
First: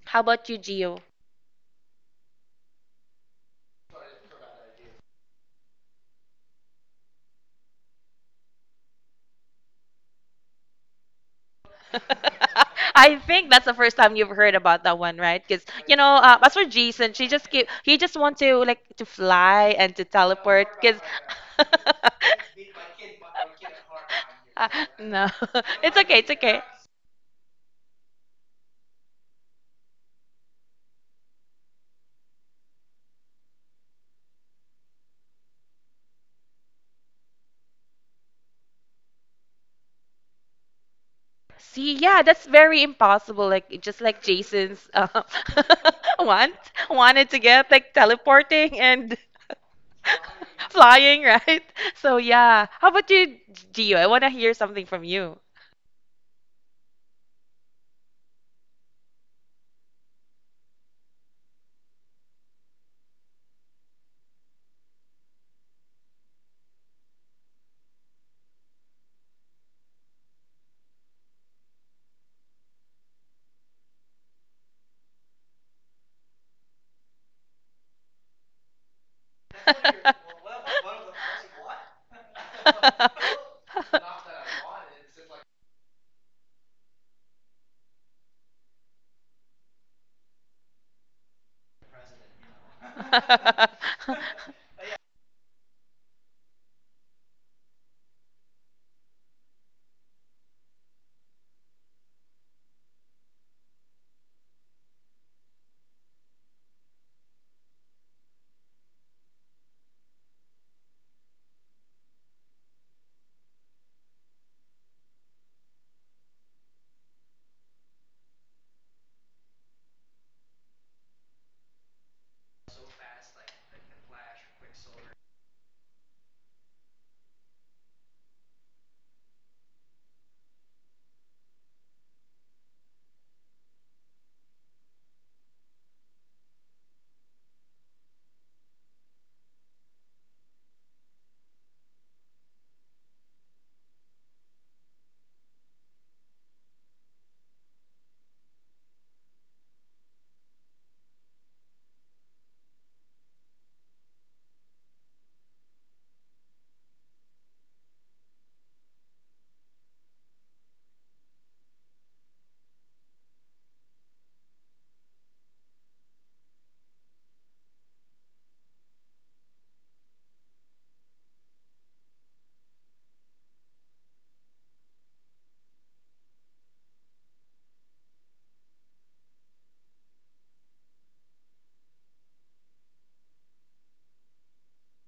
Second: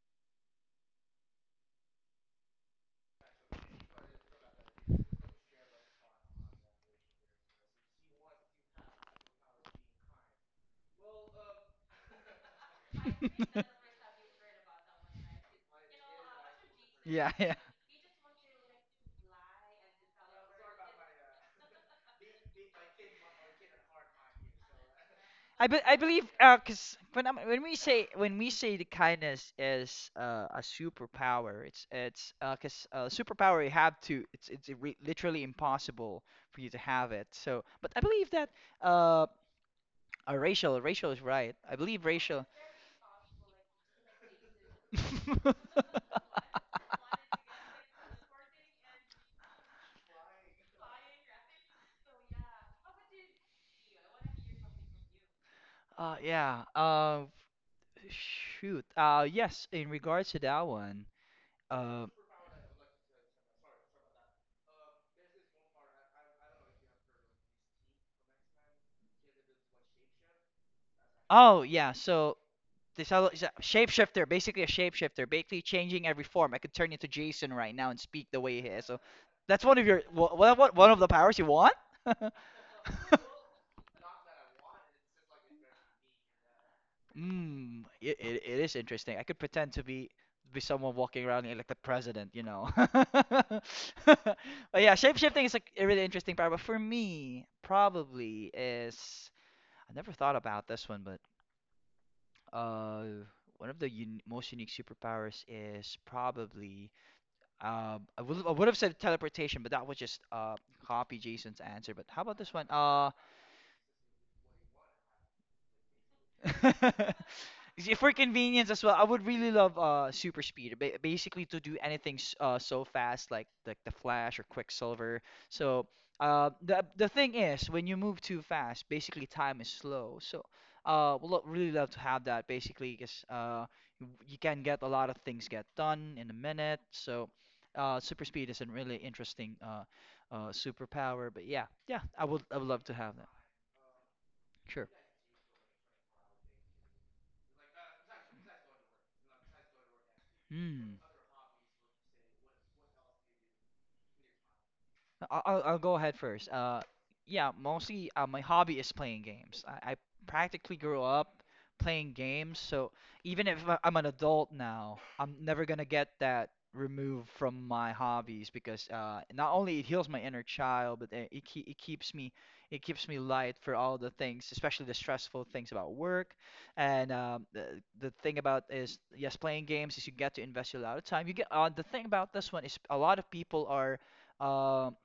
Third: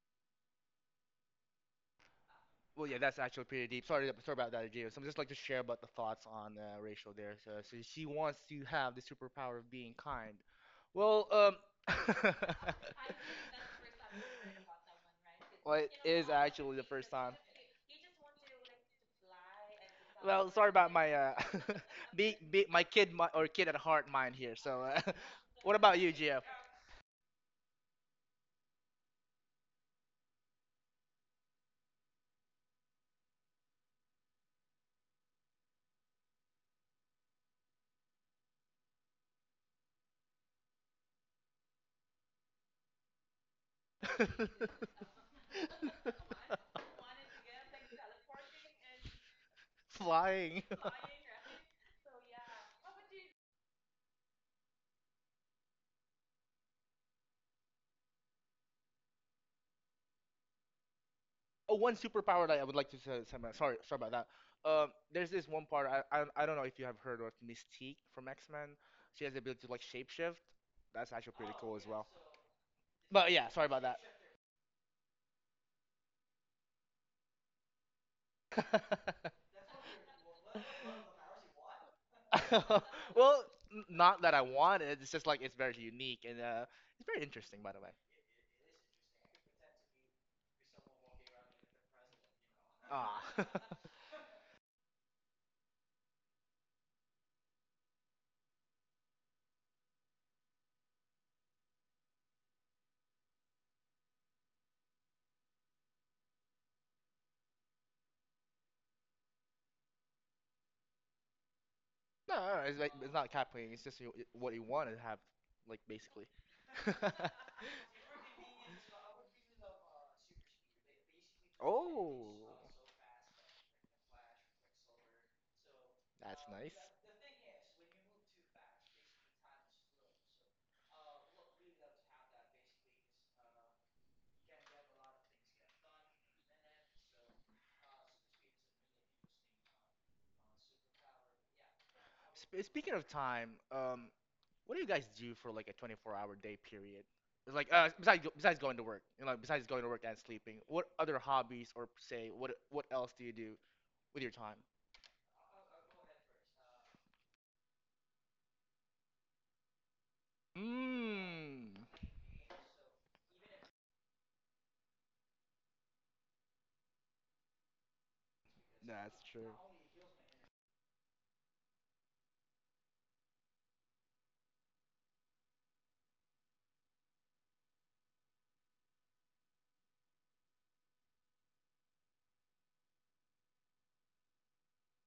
[SPEAKER 3] How about you, Gio?
[SPEAKER 2] Well, yeah, that's actually pretty deep. Sorry about that, Jay. So I'm just like to share about the thoughts on Rachel there. So, she wants to have the superpower of being kind. Well, um,
[SPEAKER 3] I think that's the first time you've heard about that one, right? Because
[SPEAKER 2] well, it
[SPEAKER 3] you know,
[SPEAKER 2] is
[SPEAKER 3] as for
[SPEAKER 2] actually the first
[SPEAKER 3] Jason, she
[SPEAKER 2] time.
[SPEAKER 3] just keep he just want to like to fly and to
[SPEAKER 2] Well,
[SPEAKER 3] teleport.
[SPEAKER 2] sorry about
[SPEAKER 3] Because
[SPEAKER 2] my be my kid mi- or kid at heart mind here.
[SPEAKER 3] uh,
[SPEAKER 2] So,
[SPEAKER 3] no,
[SPEAKER 2] what
[SPEAKER 3] it's
[SPEAKER 1] I
[SPEAKER 2] about you,
[SPEAKER 3] okay,
[SPEAKER 1] believe
[SPEAKER 3] it's
[SPEAKER 2] Jeff?
[SPEAKER 3] okay.
[SPEAKER 1] cause when we say the kindness is a superpower, it's cause superpower you have to it's literally impossible for you to have it. So, but I believe that uh, Rachel is right. I
[SPEAKER 3] See,
[SPEAKER 1] believe
[SPEAKER 3] yeah, that's
[SPEAKER 1] Rachel.
[SPEAKER 3] very impossible. Like just like Jason's want wanted to get like teleporting and
[SPEAKER 2] Flying.
[SPEAKER 3] flying, right? So yeah. How about you, Gio? I want to hear something from you.
[SPEAKER 1] Yeah. Shoot. Yes, in regards to that one.
[SPEAKER 2] Oh, one
[SPEAKER 1] Uh
[SPEAKER 2] superpower that I would like to Sorry, sorry about that. There's this one part I don't know if you have heard of Mystique from X Men. She has the ability to like shapeshift. That's actually pretty
[SPEAKER 1] oh
[SPEAKER 2] cool as
[SPEAKER 1] yeah.
[SPEAKER 2] well.
[SPEAKER 1] So this
[SPEAKER 2] But
[SPEAKER 1] other is
[SPEAKER 2] yeah,
[SPEAKER 1] a
[SPEAKER 2] sorry about that.
[SPEAKER 1] shapeshifter, basically changing every form. I could turn into Jason right now and speak the way he is. So that's one of your what
[SPEAKER 3] Not
[SPEAKER 1] what one of the powers you want?
[SPEAKER 2] Well, not that I want it. It's just like it's very unique and it's very interesting, by the
[SPEAKER 1] Mm,
[SPEAKER 2] way.
[SPEAKER 1] it is interesting. I could pretend to be someone walking around here like the president, you know.
[SPEAKER 2] Ah.
[SPEAKER 1] But yeah, shapeshifting is like a really interesting power. But for me, probably is I never thought about this one, but uh, one of the un most unique superpowers is probably I would have said teleportation, but that was just copy Jason's answer. But how
[SPEAKER 2] No,
[SPEAKER 1] about
[SPEAKER 2] no,
[SPEAKER 1] this
[SPEAKER 2] no,
[SPEAKER 1] one?
[SPEAKER 2] it's like it's not cap playing. It's just what you want to have, like basically.
[SPEAKER 1] See, for convenience as well, I would really love super speed, ba basically to do anything
[SPEAKER 2] Oh,
[SPEAKER 1] so fast like the Flash or Quicksilver. So
[SPEAKER 2] that's nice.
[SPEAKER 1] the thing is when you move too fast, basically time is slow. So would lo really love to have that basically because you can get a lot of things get done in a minute. So super speed is a really interesting superpower. But yeah, yeah, I
[SPEAKER 2] Sp
[SPEAKER 1] would love
[SPEAKER 2] Speaking
[SPEAKER 1] to
[SPEAKER 2] of
[SPEAKER 1] have that.
[SPEAKER 2] time, what do you
[SPEAKER 1] Sure.
[SPEAKER 2] guys do for like a 24-hour day period? It's like besides besides going to work, you know, besides going to work and sleeping, what
[SPEAKER 1] Hmm.
[SPEAKER 2] other hobbies or say what else do you do with your time?
[SPEAKER 1] I'll go ahead first. Yeah, mostly my hobby is playing games. I practically grew up
[SPEAKER 2] Mmm,
[SPEAKER 1] playing games, so even if I'm an adult now, I'm never gonna get that removed from my hobbies because
[SPEAKER 2] that's true.
[SPEAKER 1] not only it heals my inner child, but it keeps me light for all the things, especially the stressful things about work. And the thing about is yes, playing games is you get to invest a lot of time. You get the thing about this one is a lot of people are um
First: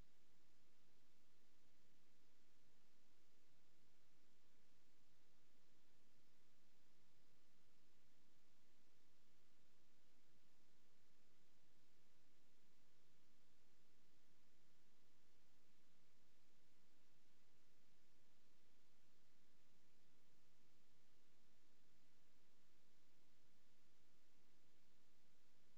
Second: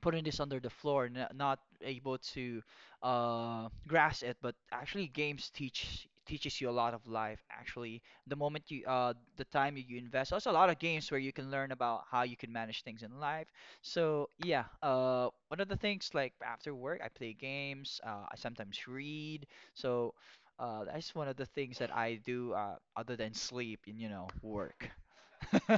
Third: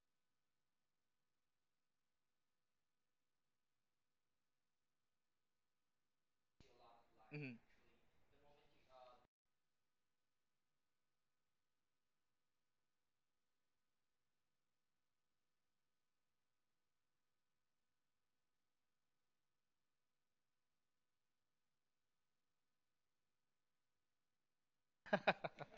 [SPEAKER 1] putting this under the floor, not able to grasp it. But actually, games teaches you a lot of life.
[SPEAKER 2] Mhm.
[SPEAKER 1] Actually, the moment you the time you invest, there's a lot of games where you can learn about how you can manage things in life. So yeah, one of the things like after work, I play games. I sometimes read. So that's one of the things that I do other than sleep and you know work.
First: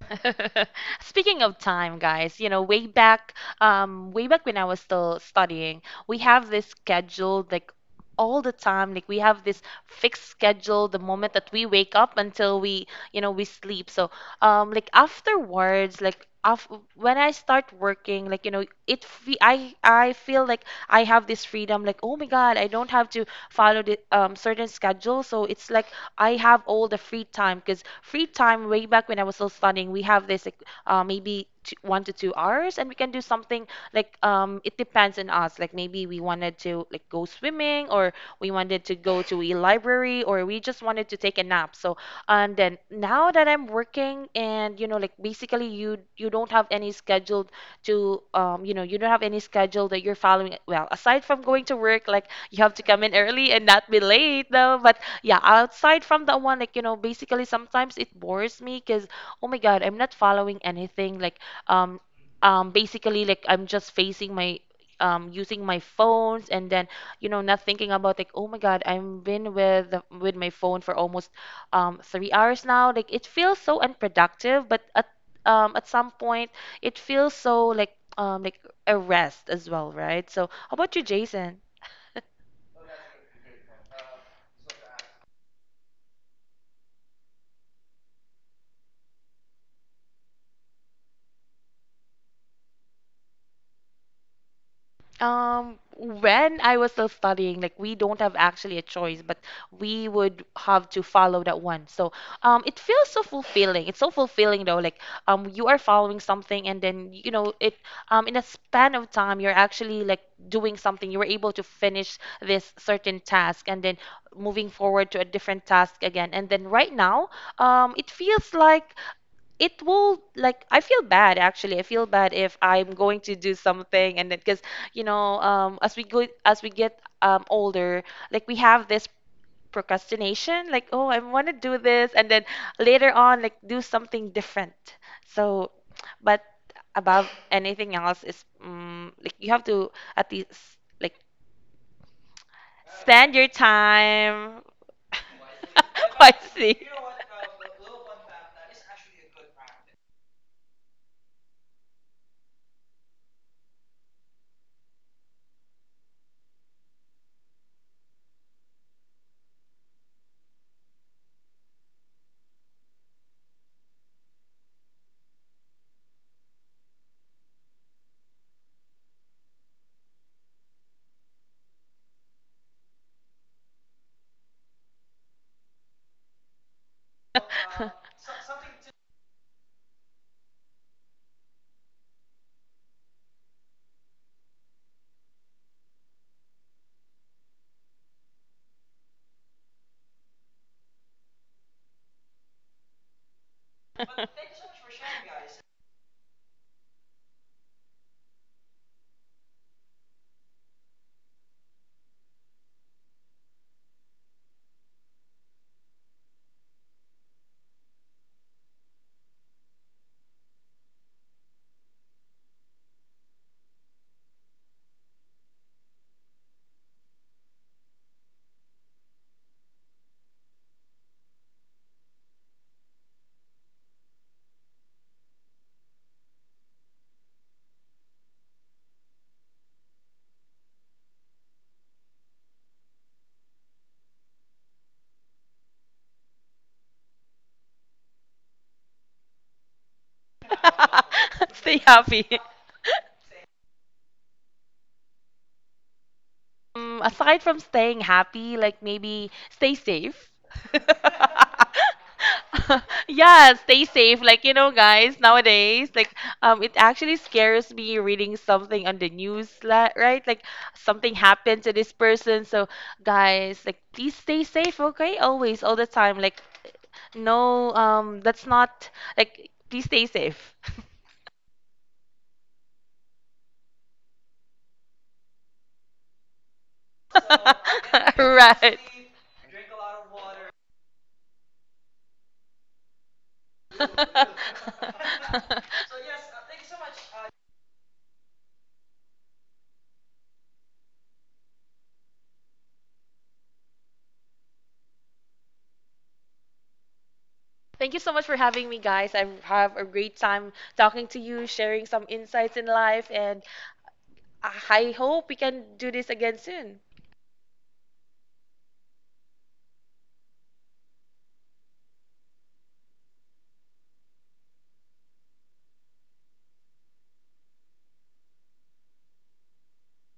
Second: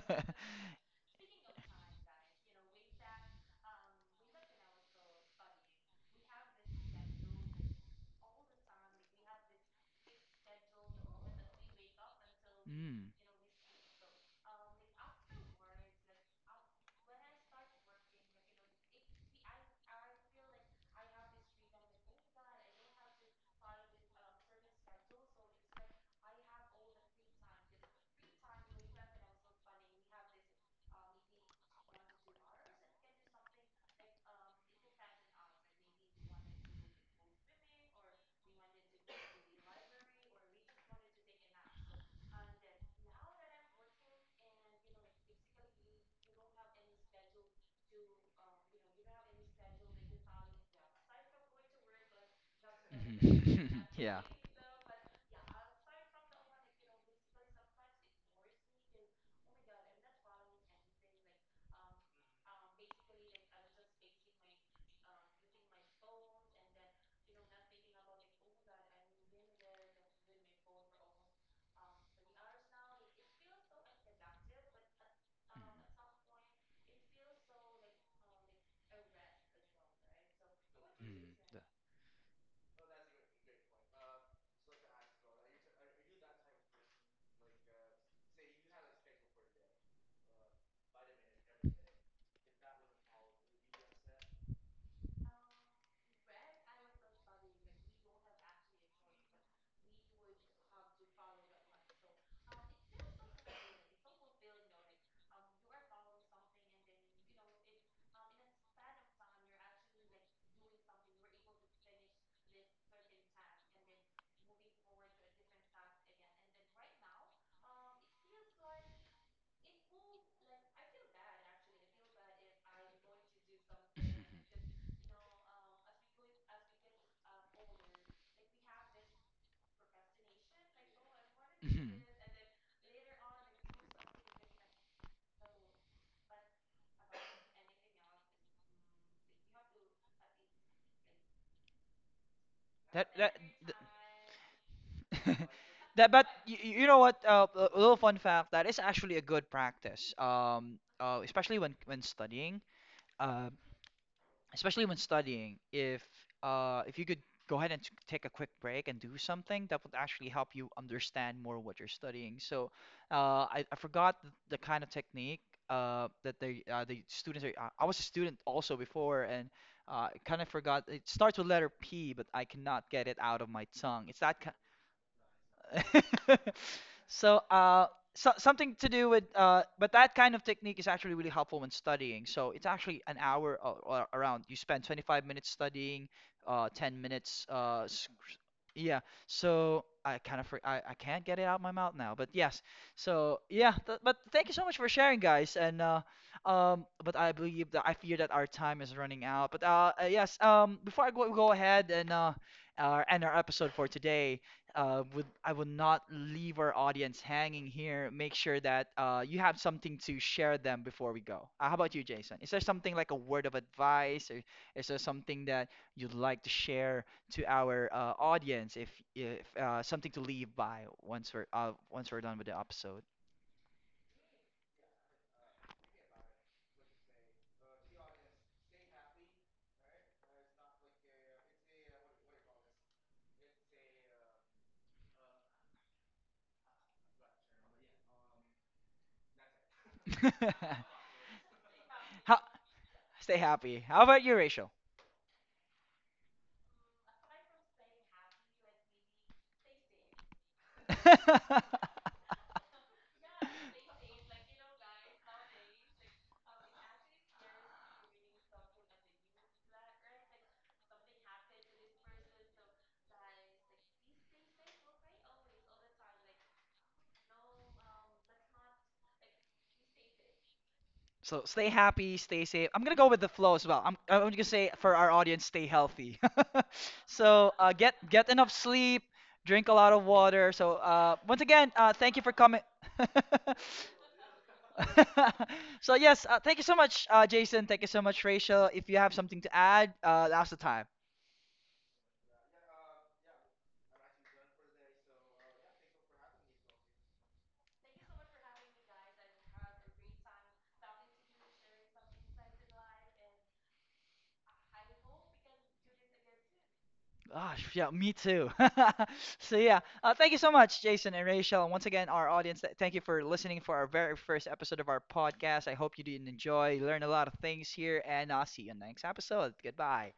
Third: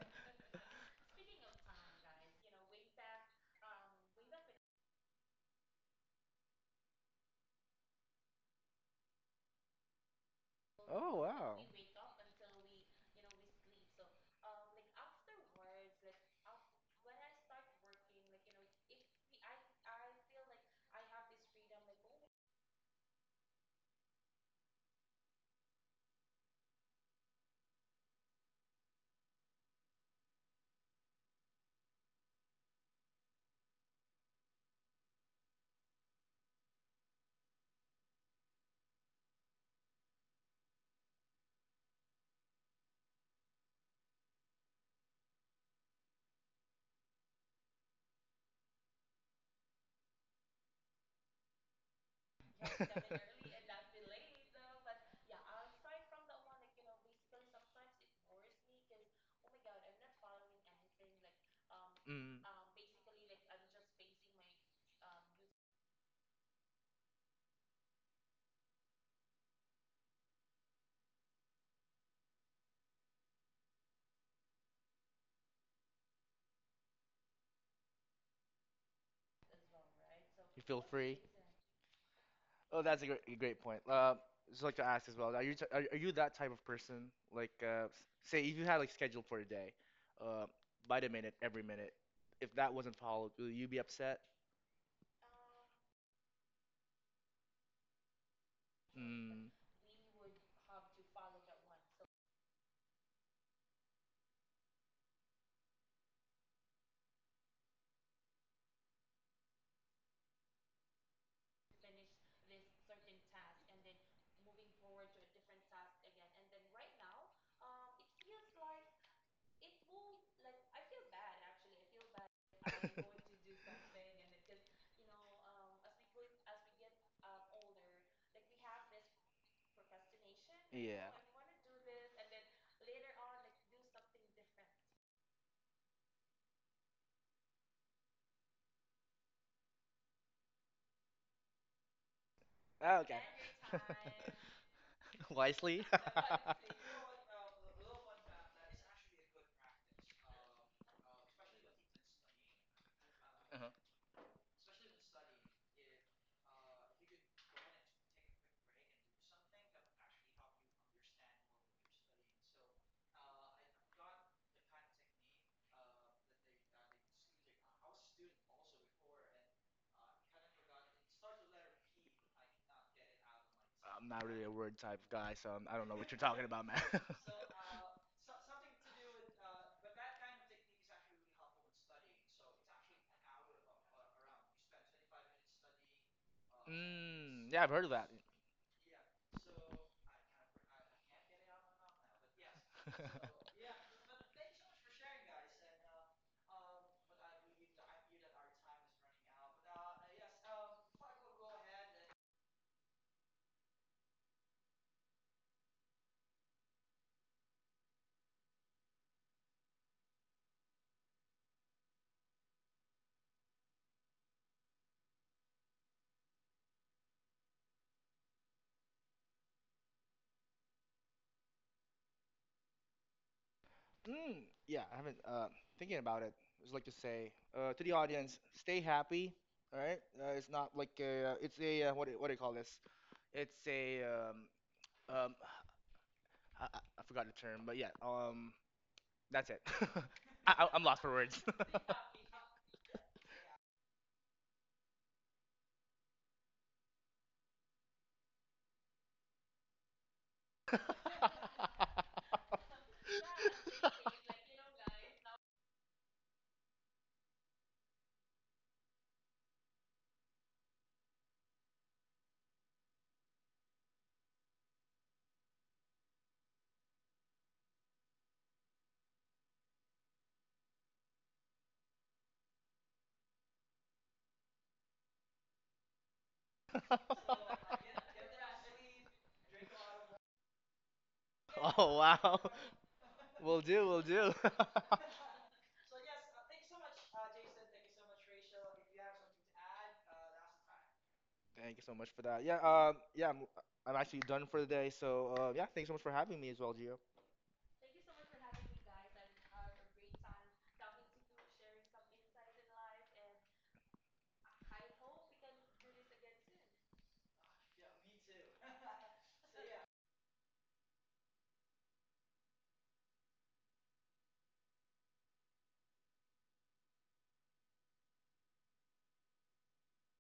[SPEAKER 3] Speaking of time, guys, you know, way back when I was still studying, we have this schedule like all the time. Like we have this fixed schedule the
[SPEAKER 2] Oh,
[SPEAKER 3] moment that
[SPEAKER 2] wow.
[SPEAKER 3] we wake up until we,
[SPEAKER 1] Mm.
[SPEAKER 3] you know, we sleep. So, like afterwards, like af when I start working, like you know, it fe I feel like I have this freedom. Like oh my God, I don't have to follow the certain schedule. So it's like I have all the free time because free time way back when I was still studying, we have this like, maybe two, 1 to 2 hours, and we can do something like it depends on us. Like maybe we wanted to like go swimming, or we wanted to go to a library, or we just wanted to take a nap. So and then now that I'm working, and you know like basically you don't have any scheduled to you know you don't have any schedule that you're following. Well, aside from going to work, like you have to come in early and
[SPEAKER 1] Mhm.
[SPEAKER 3] not be
[SPEAKER 1] Yeah.
[SPEAKER 3] late though but yeah, outside from that one, like, you know, basically sometimes it bores me because, oh my God, I'm not following anything. Like, um,
[SPEAKER 2] Mm.
[SPEAKER 3] basically, like, I'm just facing my, using my phones and then, you know, not thinking about, like, oh my God, I've been with, with my phone for almost, 3 hours now. Like, it feels so unproductive, but at some point, it feels so, like a rest as well, right? So,
[SPEAKER 2] You
[SPEAKER 3] how
[SPEAKER 2] feel
[SPEAKER 3] about you,
[SPEAKER 2] free.
[SPEAKER 3] Jason?
[SPEAKER 2] Oh, that's a great point. Just like to ask as well. Are you that type of person? Like, say if you had like scheduled for a day, uh, by the minute, every minute, if that wasn't followed, will you be upset?
[SPEAKER 3] When I was still studying, like we don't have actually a choice, but
[SPEAKER 2] Mm,
[SPEAKER 3] we would have to follow that one. So, it feels so fulfilling. It's so fulfilling though. Like, you are following something, and then you know it. In a span of time, you're actually like doing something. You were able to finish this certain task, and then moving forward to a different task again. And then right now, it feels like it will like I feel bad actually. I feel bad if I'm going to do something and then because you know as we get older, like we have this procrastination like oh
[SPEAKER 2] yeah.
[SPEAKER 3] I want to do this and then later on like do something different. So, but above anything else is like you have to at least like
[SPEAKER 2] Ah,
[SPEAKER 1] That
[SPEAKER 2] okay.
[SPEAKER 3] spend
[SPEAKER 1] that
[SPEAKER 3] your
[SPEAKER 1] th
[SPEAKER 3] time.
[SPEAKER 2] Wisely?
[SPEAKER 1] that but you, you
[SPEAKER 3] Wisely.
[SPEAKER 1] know what, a little fun fact that is actually a good practice, especially when studying, uh,
[SPEAKER 2] Uh-huh.
[SPEAKER 1] especially when studying if if you could go ahead and take a quick break and do something that would actually help you understand more what you're studying. So I forgot the kind of technique that they the students are, I was a student also before and kind of forgot. It starts with letter P, but I cannot get it out of my tongue.
[SPEAKER 2] I'm
[SPEAKER 1] It's
[SPEAKER 2] not
[SPEAKER 1] that
[SPEAKER 2] really a word type of guy, so I don't know what you're talking about, man.
[SPEAKER 1] so so, something to do with but that kind of technique is actually really helpful when studying, so it's actually an hour or around you spend 25 minutes studying 10 minutes
[SPEAKER 2] Mm, yeah, I've heard of that.
[SPEAKER 1] yeah. So I kind of I can't get it out my mouth now, but yes. So yeah, but thank you so much for sharing, guys. And but I believe that I fear that our time is running out, but yes, before go ahead and end our episode for today. Uh, would I would not leave our audience hanging here. Make sure that you have something to share them before we go. How about you, Jason? Is there something like a word of advice, or is there something that you'd like to share to our audience? If something to leave by once we're done with the episode.
[SPEAKER 2] Mm, yeah, I haven't. Thinking about it, just like to say to the audience, stay happy. All right, it's not like a, it's a what do you call this? It's a Um, I forgot the term, but yeah. That's it. I'm lost for words.
[SPEAKER 3] Stay
[SPEAKER 1] How,
[SPEAKER 3] happy.
[SPEAKER 1] stay happy. How about you, Rachel?
[SPEAKER 3] Aside from staying happy, like maybe stay safe. Yeah, stay safe. Like, you know, guys, nowadays, like, it actually scares me reading something on the news, right? Like, something happened to this person. So, guys, like, please stay safe, okay? Always, all the time. Like, no, that's not, like, please stay safe.
[SPEAKER 1] So stay happy, stay safe. I'm gonna go with the flow as well. I'm gonna say for our audience, stay healthy. So get enough
[SPEAKER 3] Right.
[SPEAKER 1] sleep, drink a lot of water. So once again,
[SPEAKER 2] Oh
[SPEAKER 1] thank
[SPEAKER 2] wow.
[SPEAKER 1] you for coming.
[SPEAKER 2] Will do. Will do.
[SPEAKER 1] So yes, thank you so much, Jason. Thank you so much, Rachel. If you have something to add, now's the time.
[SPEAKER 2] Thank you so much for that. Yeah. Yeah. I'm actually done for the day. So. Yeah. Thanks so much for having me as well, Gio.
[SPEAKER 3] Thank you so much for having me, guys. I have a great time talking to you, sharing some insights in life, and I hope we can do this again soon.
[SPEAKER 1] Gosh, yeah, me too. So yeah, thank you so much, Jason and Rachel, and once again, our audience. Thank you for listening for our very first episode of our podcast. I hope you did enjoy, learn a lot of things here, and I'll see you next episode. Goodbye.